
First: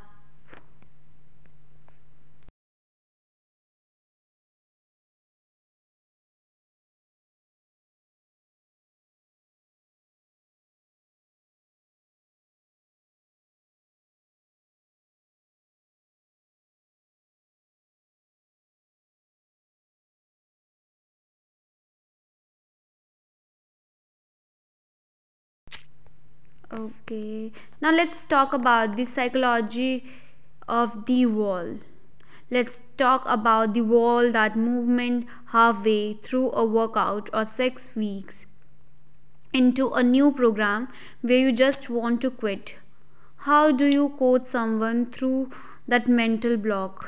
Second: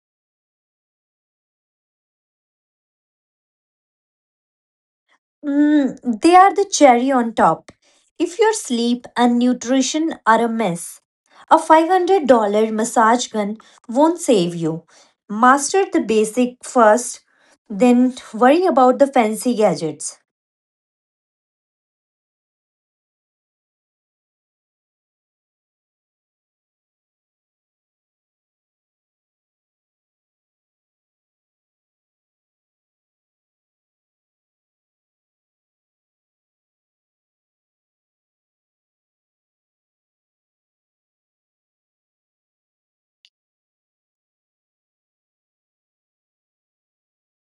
B: They are the cherry on top. If your sleep and nutrition are a mess, a $500 massage gun won't save you. Master the basic first, then worry about the fancy gadgets.
A: Okay. Now, let's talk about the psychology of the wall. Let's talk about the wall, that movement halfway through a workout or 6 weeks into a new program, where you just want to quit? How do you coach someone through that mental block?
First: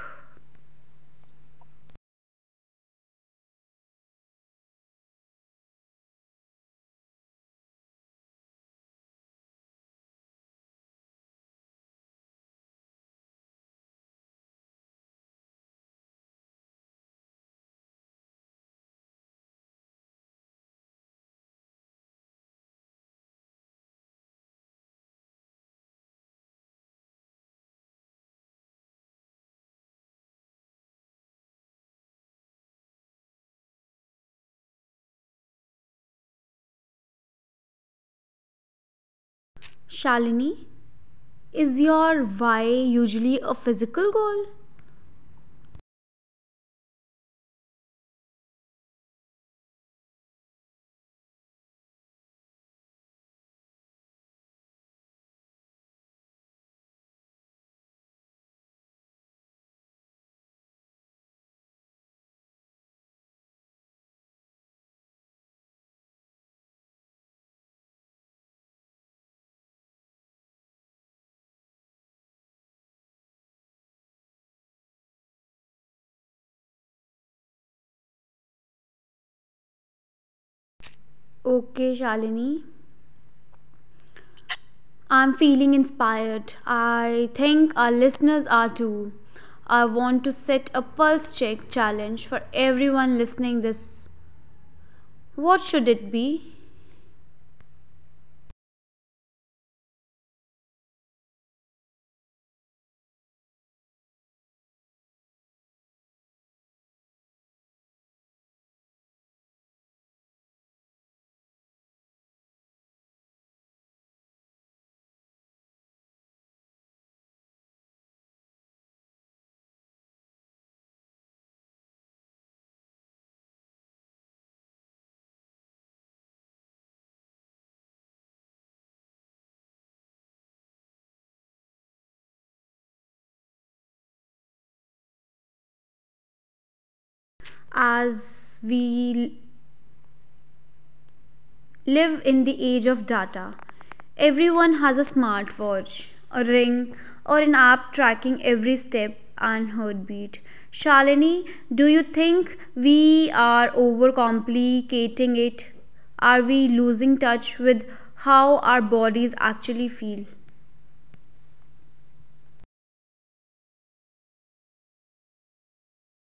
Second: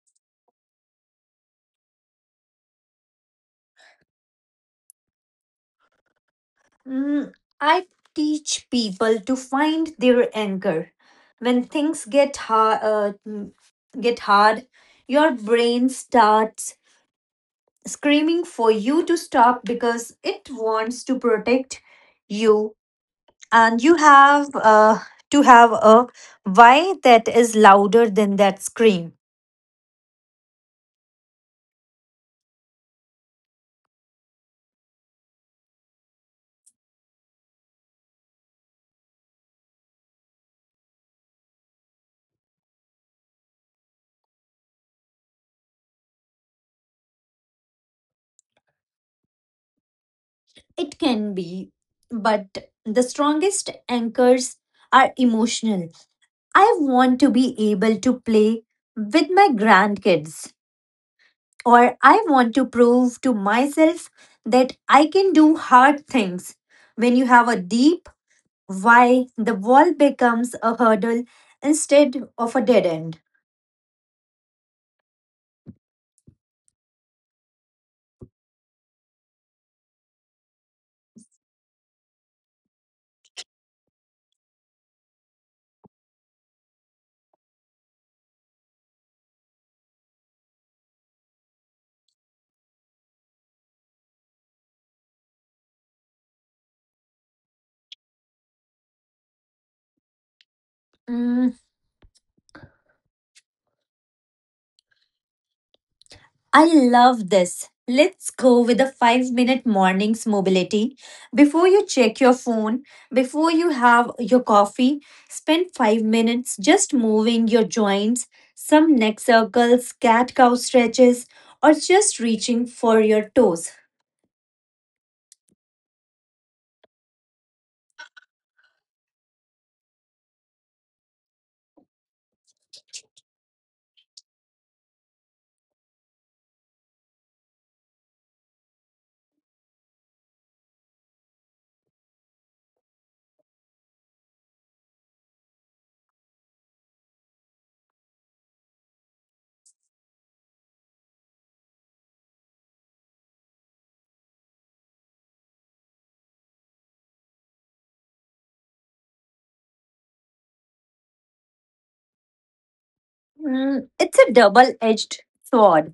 B: Mm, I teach people to find their anchor. When things get hard, your brain starts screaming for you to stop because it wants to protect you, and you have to have a why that is louder than that scream.
A: Shalini, is your why usually a physical goal?
B: It can be, but the strongest anchors are emotional. I want to be able to play with my grandkids, or I want to prove to myself that I can do hard things. When you have a deep why, the wall becomes a hurdle instead of a dead end.
A: Okay, Shalini. I'm feeling inspired. I think our listeners are too. I want to set a pulse check challenge for everyone listening this. What should it be?
B: Mm, I love this. Let's go with a 5 minute mornings mobility. Before you check your phone, before you have your coffee, spend 5 minutes just moving your joints, some neck circles, cat cow stretches, or just reaching for your toes.
A: As we live in the age of data. Everyone has a smartwatch, a ring, or an app tracking every step and heartbeat. Shalini, do you think we are overcomplicating it? Are we losing touch with how our bodies actually feel?
B: It's a double edged sword.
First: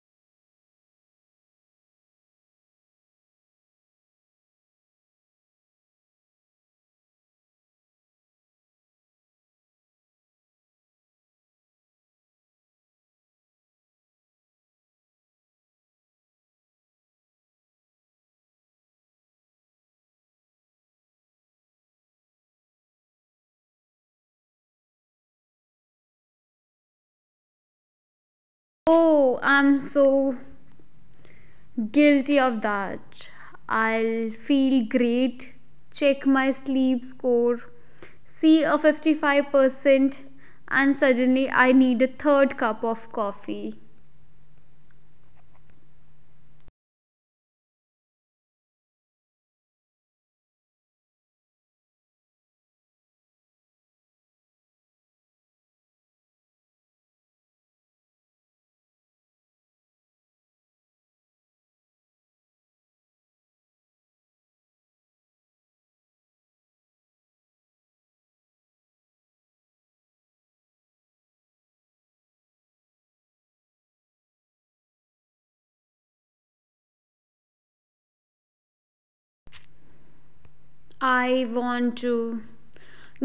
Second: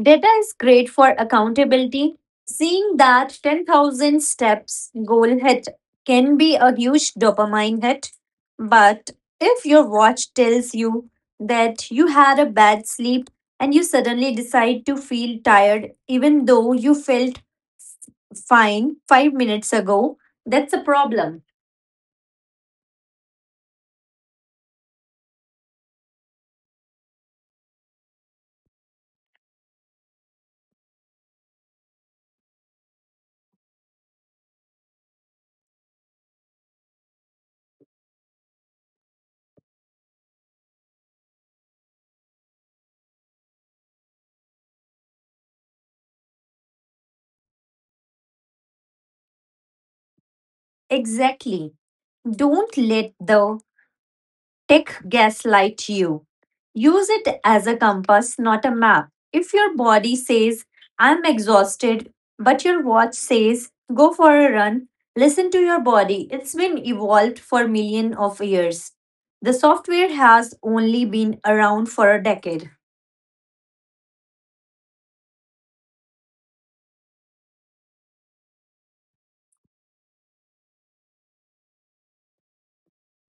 B: Data is great for accountability. Seeing that 10,000 steps goal hit can be a huge dopamine hit. But if your watch tells you that you had a bad sleep and you suddenly decide to feel tired, even though you felt fine 5 minutes ago, that's a problem.
A: Oh, I'm so guilty of that. I'll feel great, check my sleep score, see a 55%, and suddenly I need a third cup of coffee.
B: Exactly. Don't let the tech gaslight you. Use it as a compass, not a map. If your body says, I'm exhausted, but your watch says, go for a run, listen to your body. It's been evolved for millions of years. The software has only been around for a decade.
A: I want to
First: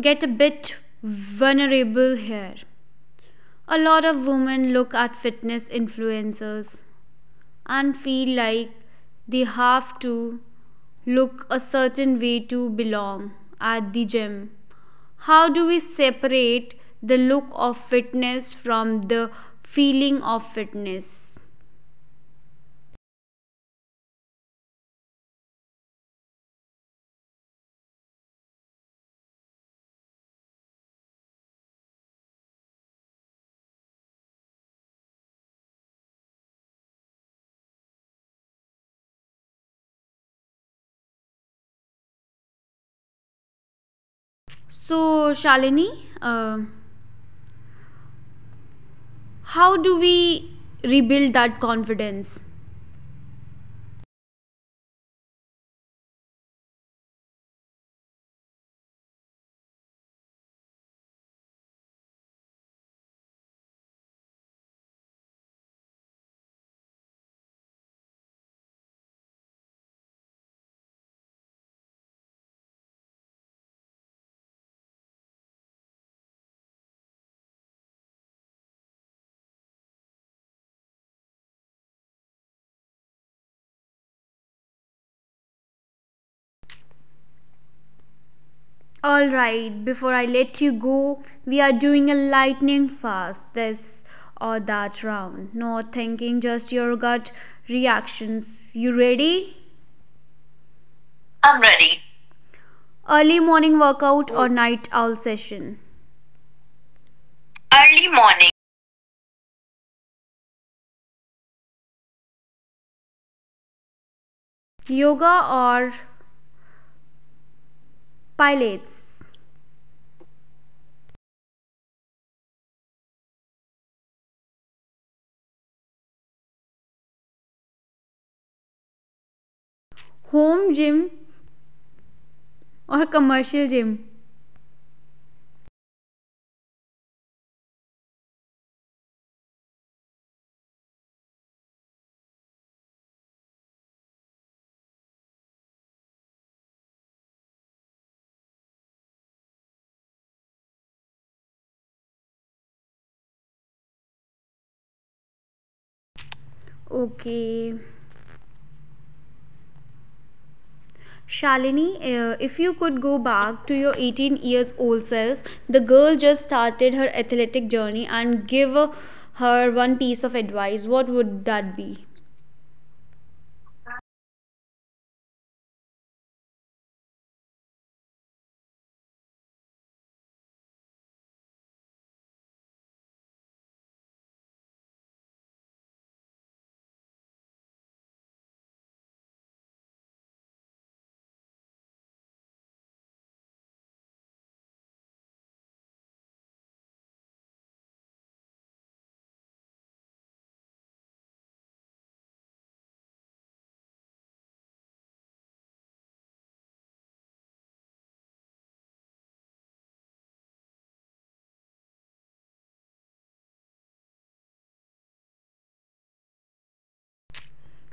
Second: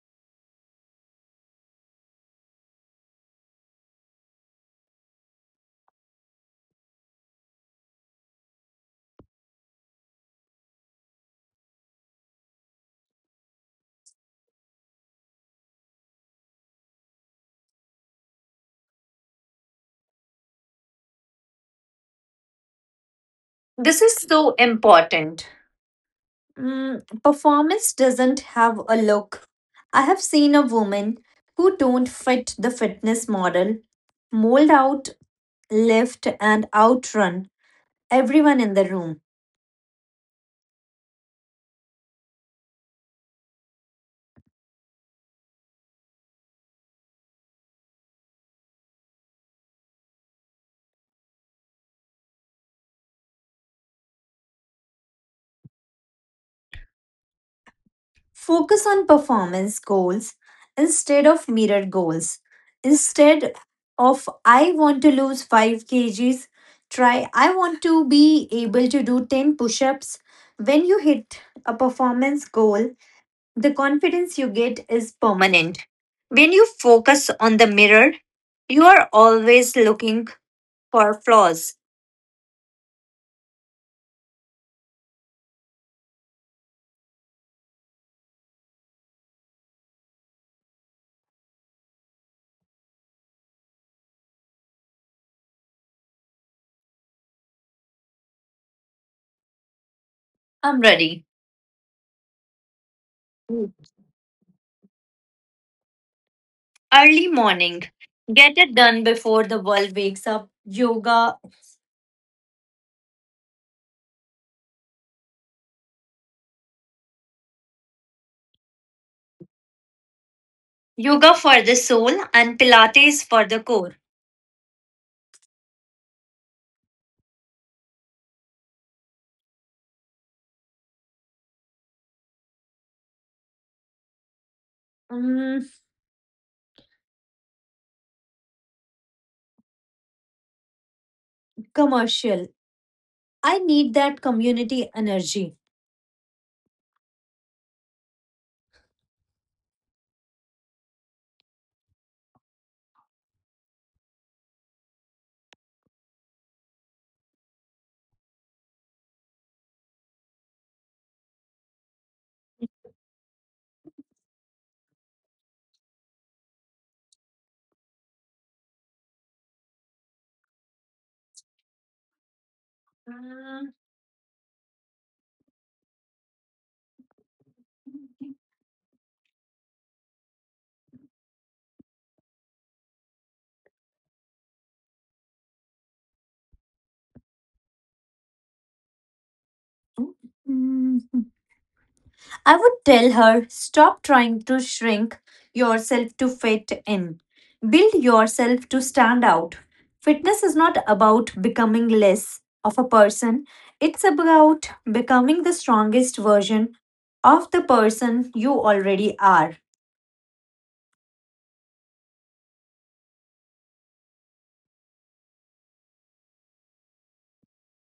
A: get a bit vulnerable here. A lot of women look at fitness influencers and feel like they have to look a certain way to belong at the gym. How do we separate the look of fitness from the feeling of fitness?
B: This is so important. Performance doesn't have a look. I have seen a woman who don't fit the fitness model, mold out, lift, and outrun everyone in the room.
A: So, Shalini, how do we rebuild that confidence?
B: Focus on performance goals instead of mirror goals. Instead of I want to lose 5 kgs, try I want to be able to do 10 push ups. When you hit a performance goal, the confidence you get is permanent. When you focus on the mirror, you are always looking for flaws.
A: Alright, before I let you go, we are doing a lightning fast this or that round. No thinking, just your gut reactions. You ready?
B: I'm ready.
A: I'm ready. Early morning workout or night owl session?
B: Early morning.
A: Early morning.
B: Get it done before the world wakes up. Yoga.
A: Yoga or pilates?
B: Yoga for the soul and Pilates for the core.
A: Home gym or commercial gym?
B: Mm, Commercial. I need that community energy.
A: Okay. Shalini, if you could go back to your 18 years old self, the girl just started her athletic journey, and give her one piece of advice, what would that be?
B: Mm, mm, I would tell her stop trying to shrink yourself to fit in. Build yourself to stand out. Fitness is not about becoming less of a person, it's about becoming the strongest version of the person you already are.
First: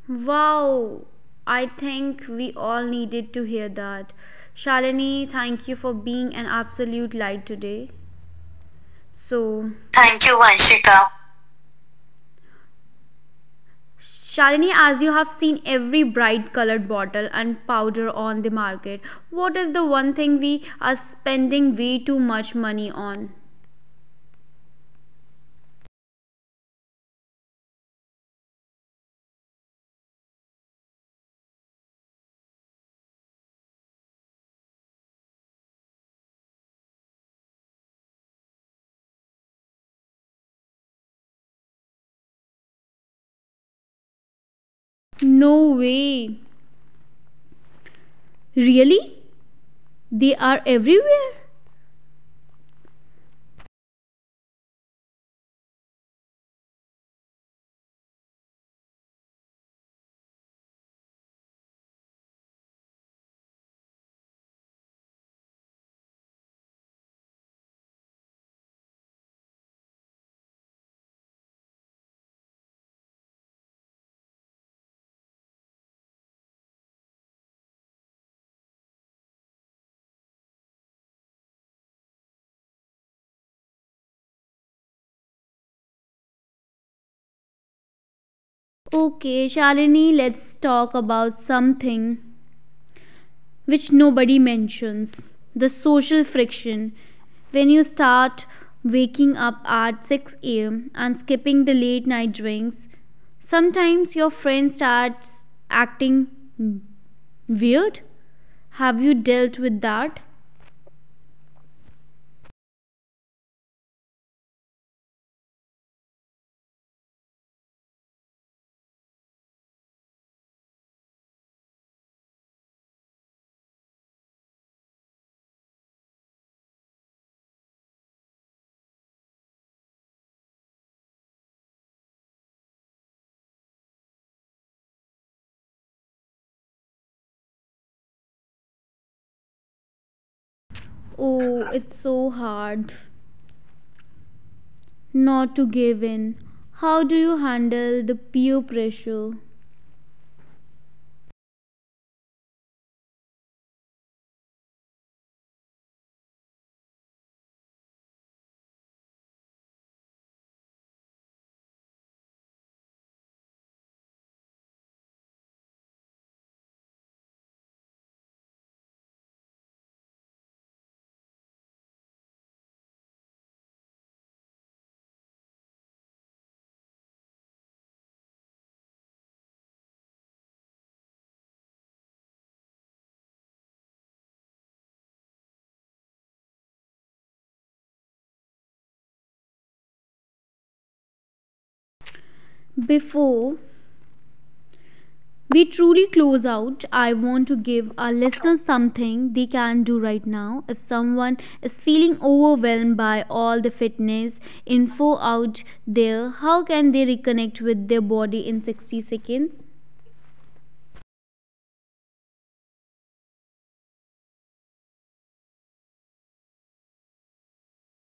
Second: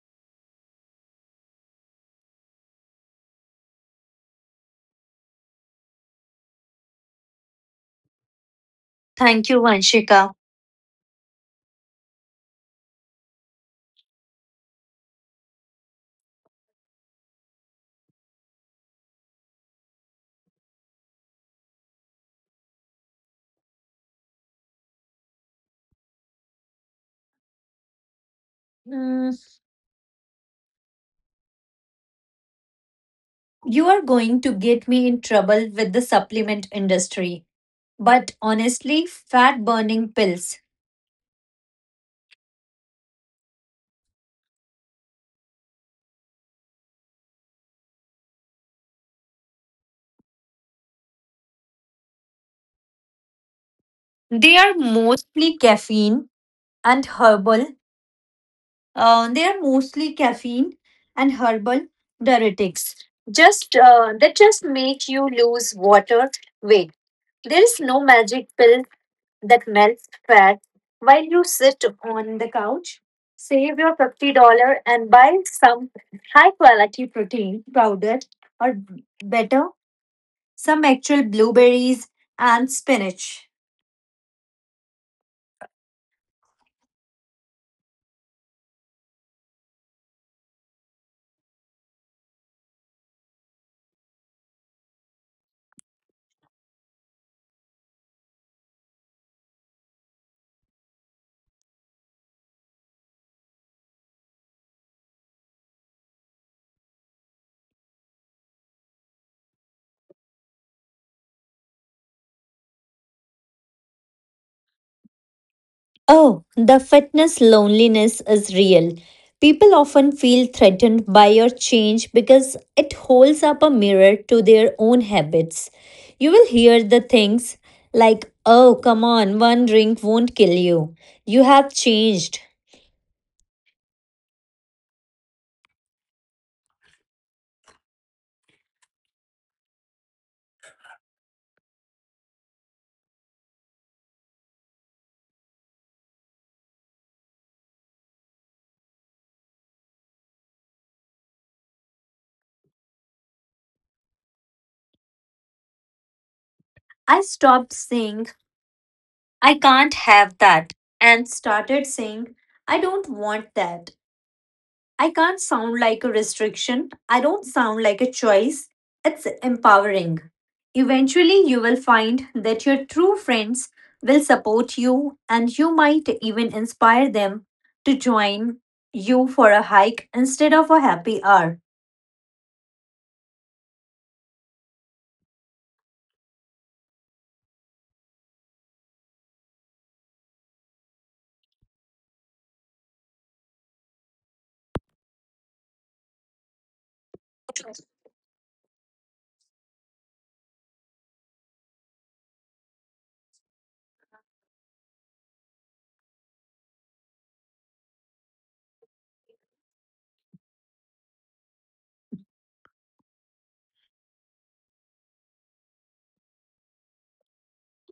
A: Wow, I think we all needed to hear that. Shalini, thank you for being an absolute light today.
B: Thank you,
A: So, thank
B: Vanshika.
A: you, Vanshika. Shalini, as you have seen every bright colored bottle and powder on the market, what is the one thing we are spending way too much money on?
B: Mm, you are going to get me in trouble with the supplement industry. But honestly, fat burning pills.
A: No way. Really? They are everywhere?
B: They are mostly caffeine and herbal they are mostly caffeine and herbal diuretics. Just That just make you lose water weight. There is no magic pill that melts fat while you sit on the couch. Save your $50 and buy some high quality protein powder or better, some actual blueberries and spinach.
A: Okay, Shalini, let's talk about something which nobody mentions, the social friction when you start waking up at 6 a.m. and skipping the late night drinks. Sometimes your friend starts acting weird. Have you dealt with that?
B: Oh, the fitness loneliness is real. People often feel threatened by your change because it holds up a mirror to their own habits. You will hear the things like, oh, come on, one drink won't kill you. You have changed.
A: Oh, it's so hard not to give in. How do you handle the peer pressure?
B: I stopped saying, I can't have that, and started saying, I don't want that. I can't sound like a restriction. I don't sound like a choice. It's empowering. Eventually, you will find that your true friends will support you, and you might even inspire them to join you for a hike instead of a happy hour.
A: Before we truly close out, I want to give our listeners something they can do right now. If someone is feeling overwhelmed by all the fitness info out there, how can they reconnect with their body in 60 seconds?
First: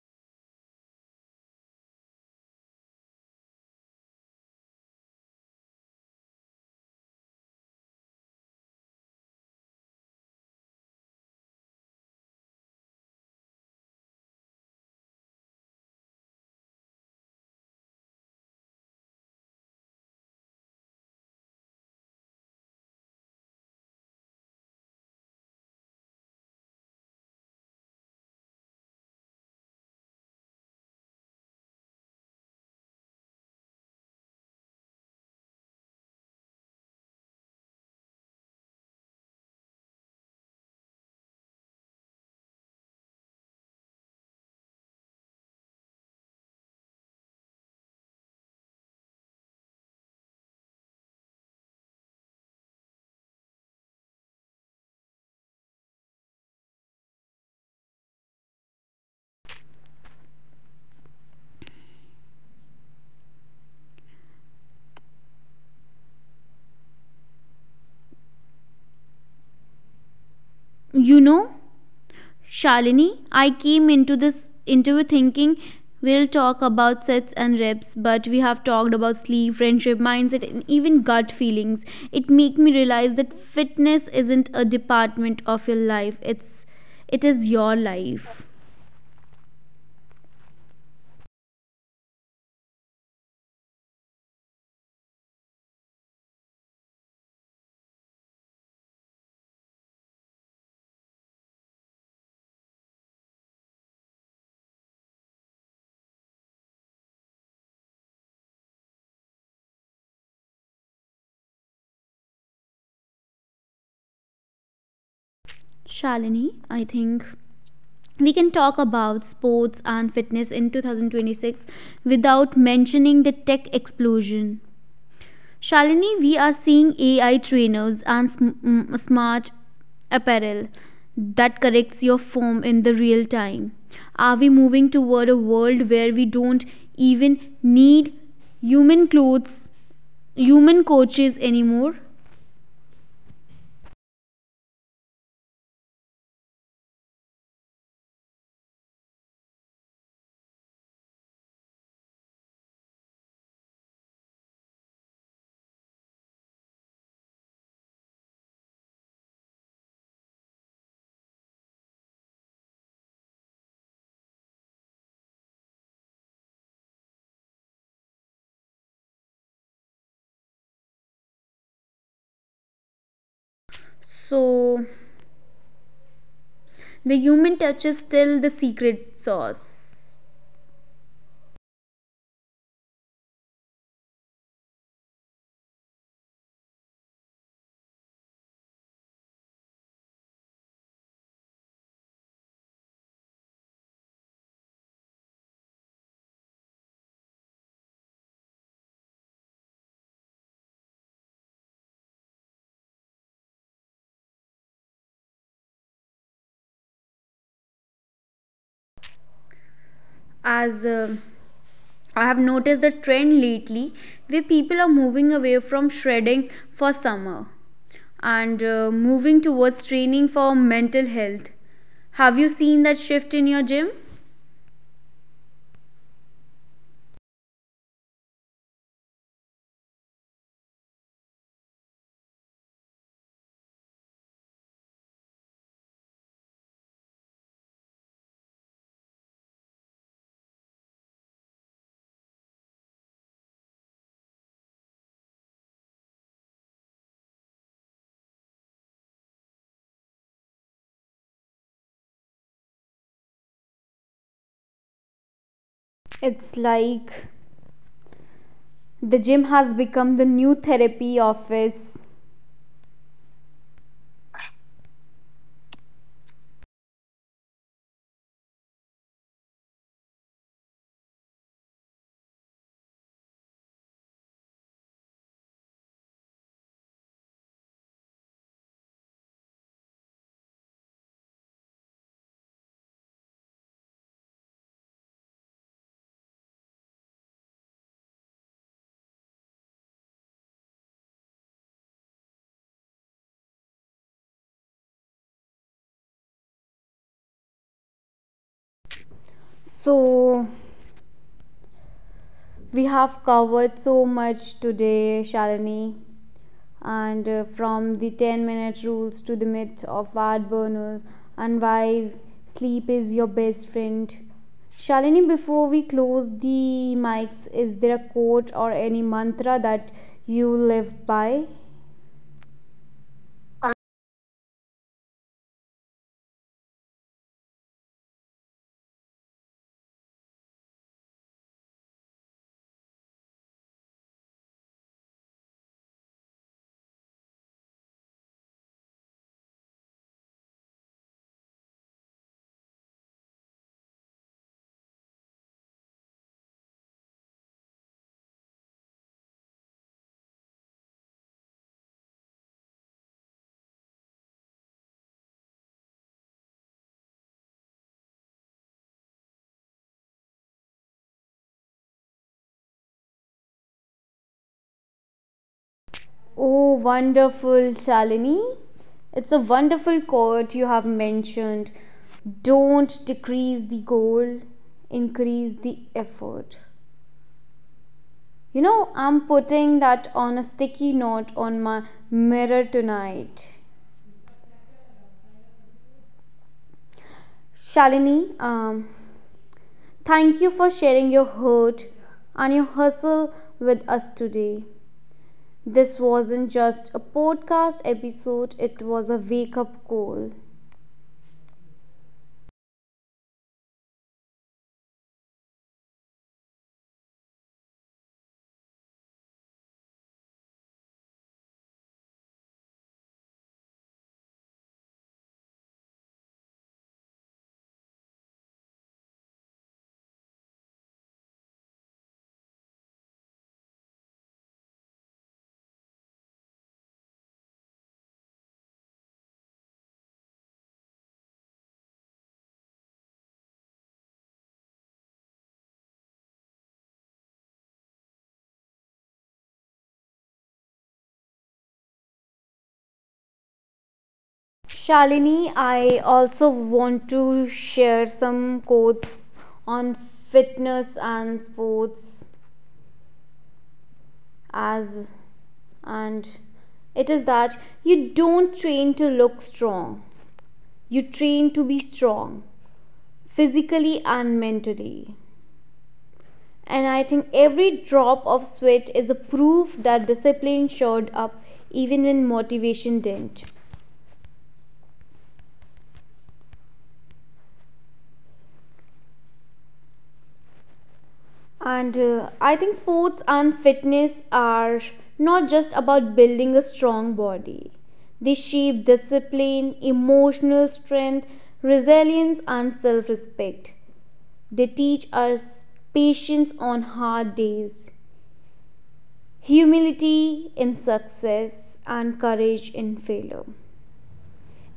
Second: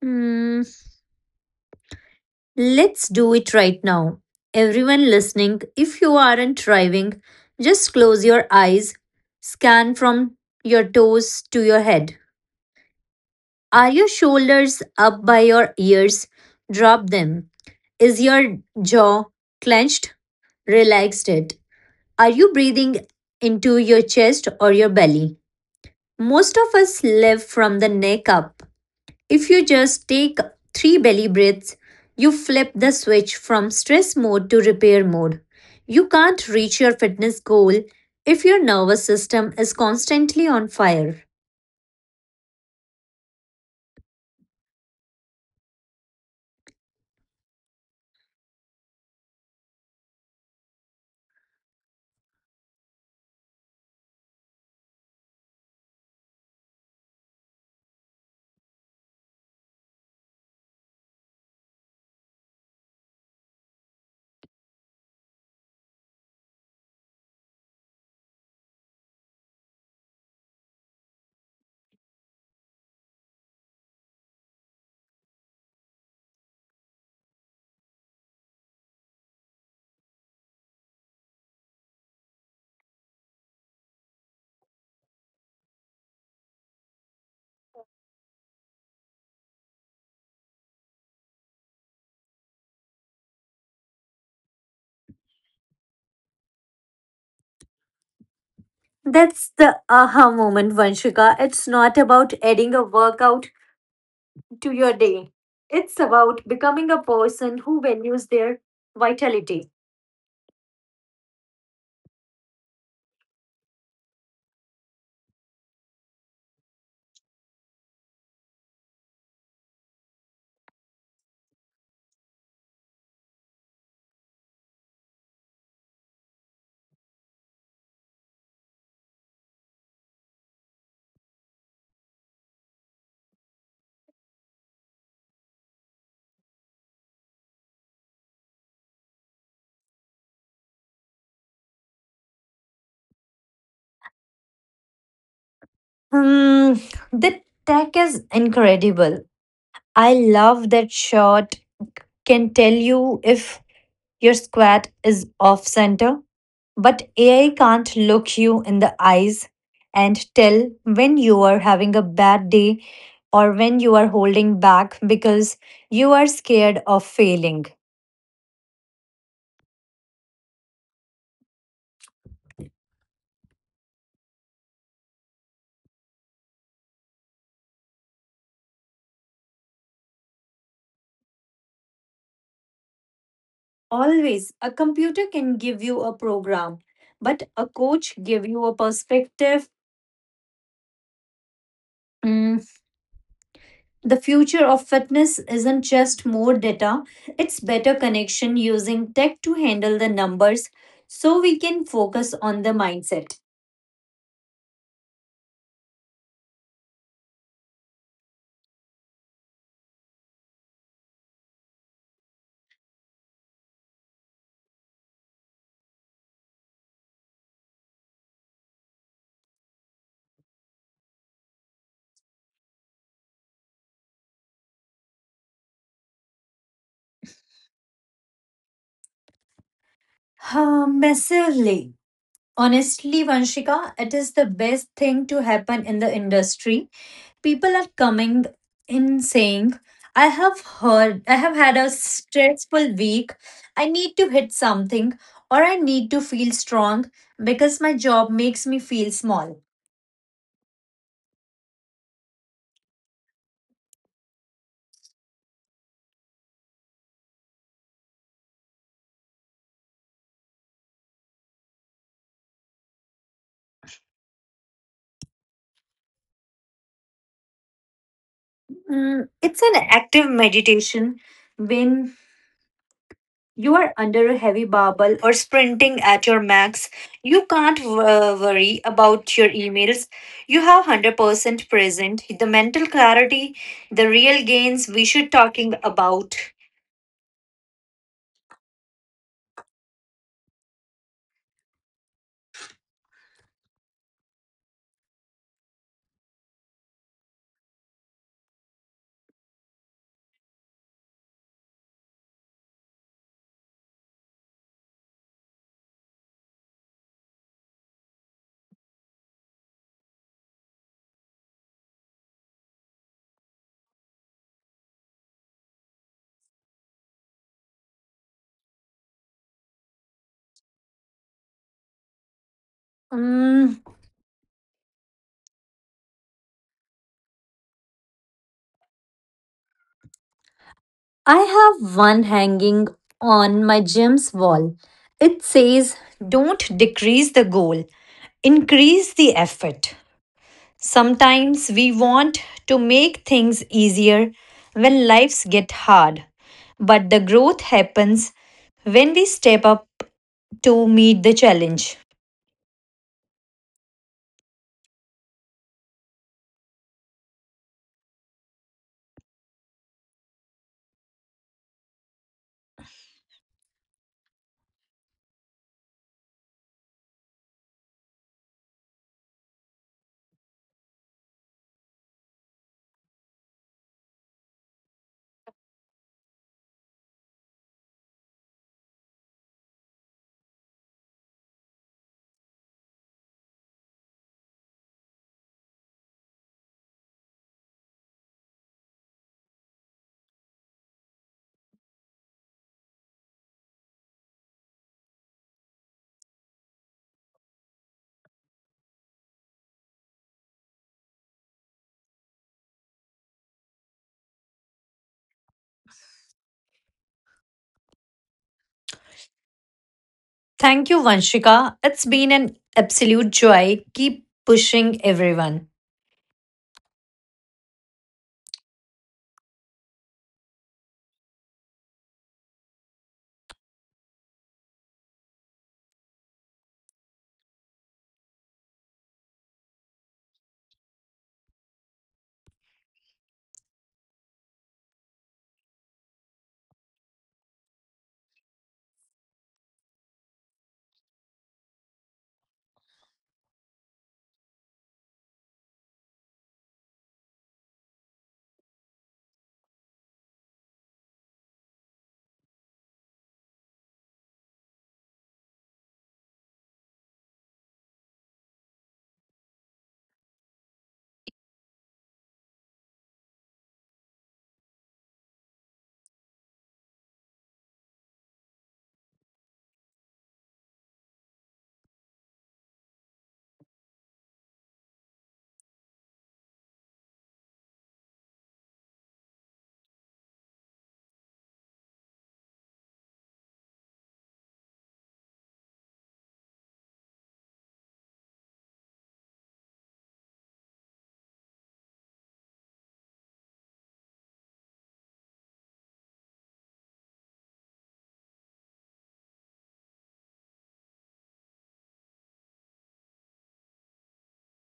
B: Hmm, let's do it right now. Everyone listening, if you aren't driving, just close your eyes, scan from your toes to your head. Are your shoulders up by your ears? Drop them. Is your jaw clenched? Relaxed it. Are you breathing into your chest or your belly? Most of us live from the neck up. If you just take three belly breaths, you flip the switch from stress mode to repair mode. You can't reach your fitness goal if your nervous system is constantly on fire.
A: You know, Shalini, I came into this interview thinking we'll talk about sets and reps, but we have talked about sleep, friendship, mindset, and even gut feelings. It made me realize that fitness isn't a department of your life. It is your life.
B: That's the aha moment, Vanshika. It's not about adding a workout to your day. It's about becoming a person who values their vitality.
A: Shalini, I think we can talk about sports and fitness in 2026 without mentioning the tech explosion. Shalini, we are seeing AI trainers and smart apparel that corrects your form in the real time. Are we moving toward a world where we don't even need human clothes, human coaches anymore?
B: Hmm, the tech is incredible. I love that shot can tell you if your squat is off center. But AI can't look you in the eyes and tell when you are having a bad day or when you are holding back because you are scared of failing.
A: So, the human touch is still the secret sauce.
B: Always, a computer can give you a program, but a coach give you a perspective. Mm, The future of fitness isn't just more data, it's better connection using tech to handle the numbers so we can focus on the mindset.
A: As I have noticed the trend lately where people are moving away from shredding for summer and moving towards training for mental health. Have you seen that shift in your gym?
B: Ah, massively. Honestly, Vanshika, it is the best thing to happen in the industry. People are coming in saying, I have heard, I have had a stressful week. I need to hit something or I need to feel strong because my job makes me feel small.
A: It's like the gym has become the new therapy office.
B: It's an active meditation when you are under a heavy barbell or sprinting at your max, you can't worry about your emails. You have 100% present the mental clarity, the real gains we should talking about.
A: So, we have covered so much today, Shalini, and from the 10-minute rules to the myth of fat burners and why sleep is your best friend. Shalini, before we close the mics, is there a quote or any mantra that you live by?
B: Mm, I have one hanging on my gym's wall. It says, don't decrease the goal, increase the effort. Sometimes we want to make things easier when lives get hard, but the growth happens when we step up to meet the challenge.
A: Oh, wonderful, Shalini. It's a wonderful quote you have mentioned. Don't decrease the goal, increase the effort. You know, I'm putting that on a sticky note on my mirror tonight. Shalini, thank you for sharing your hurt and your hustle with us today. This wasn't just a podcast episode, it was a wake up call.
B: Thank you, Vanshika. It's been an absolute joy. Keep pushing everyone.
A: Shalini, I also want to share some quotes on fitness and sports, as and it is that you don't train to look strong, you train to be strong, physically and mentally, and I think every drop of sweat is a proof that discipline showed up even when motivation didn't. And I think sports and fitness are not just about building a strong body, they shape discipline, emotional strength, resilience and self-respect. They teach us patience on hard days, humility in success, and courage in failure.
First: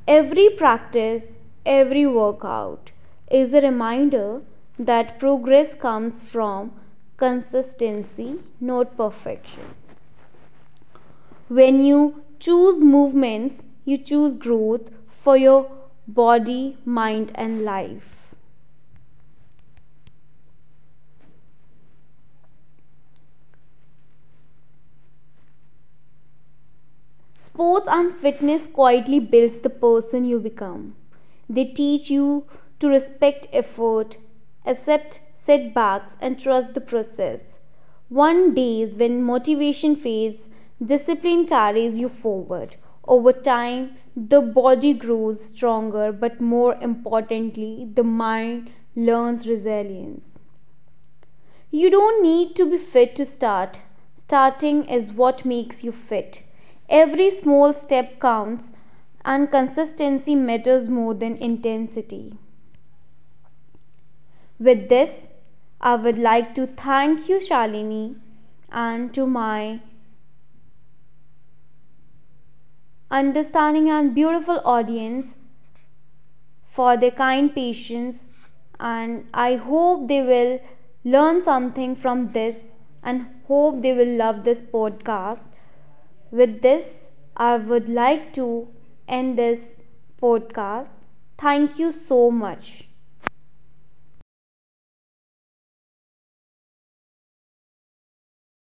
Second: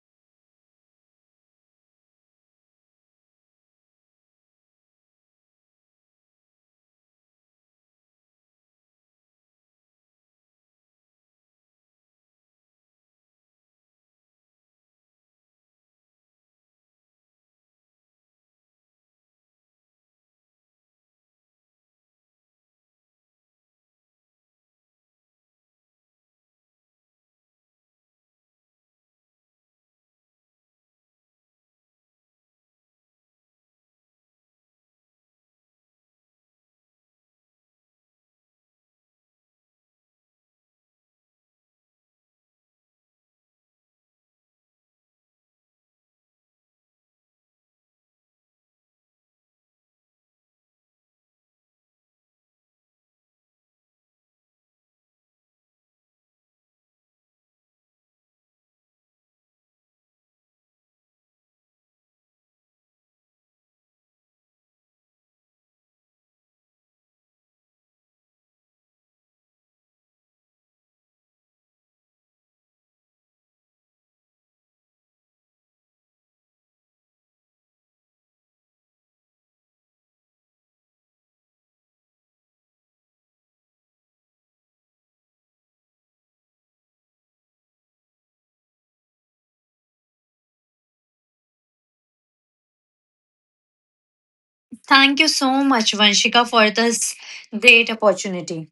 A: Every practice, every workout is a reminder that progress comes from consistency, not perfection. When you choose movements, you choose growth for your body, mind, and life. Sports and fitness quietly builds the person you become. They teach you to respect effort, accept setbacks and trust the process. One days when motivation fades, discipline carries you forward. Over time, the body grows stronger, but more importantly, the mind learns resilience. You don't need to be fit to start. Starting is what makes you fit. Every small step counts, and consistency matters more than intensity. With this, I would like to thank you, Shalini, and to my understanding and beautiful audience for their kind patience. And I hope they will learn something from this and hope they will love this podcast. With this, I would like to end this podcast. Thank you so much.
B: Thank you so much, Vanshika, for this great opportunity.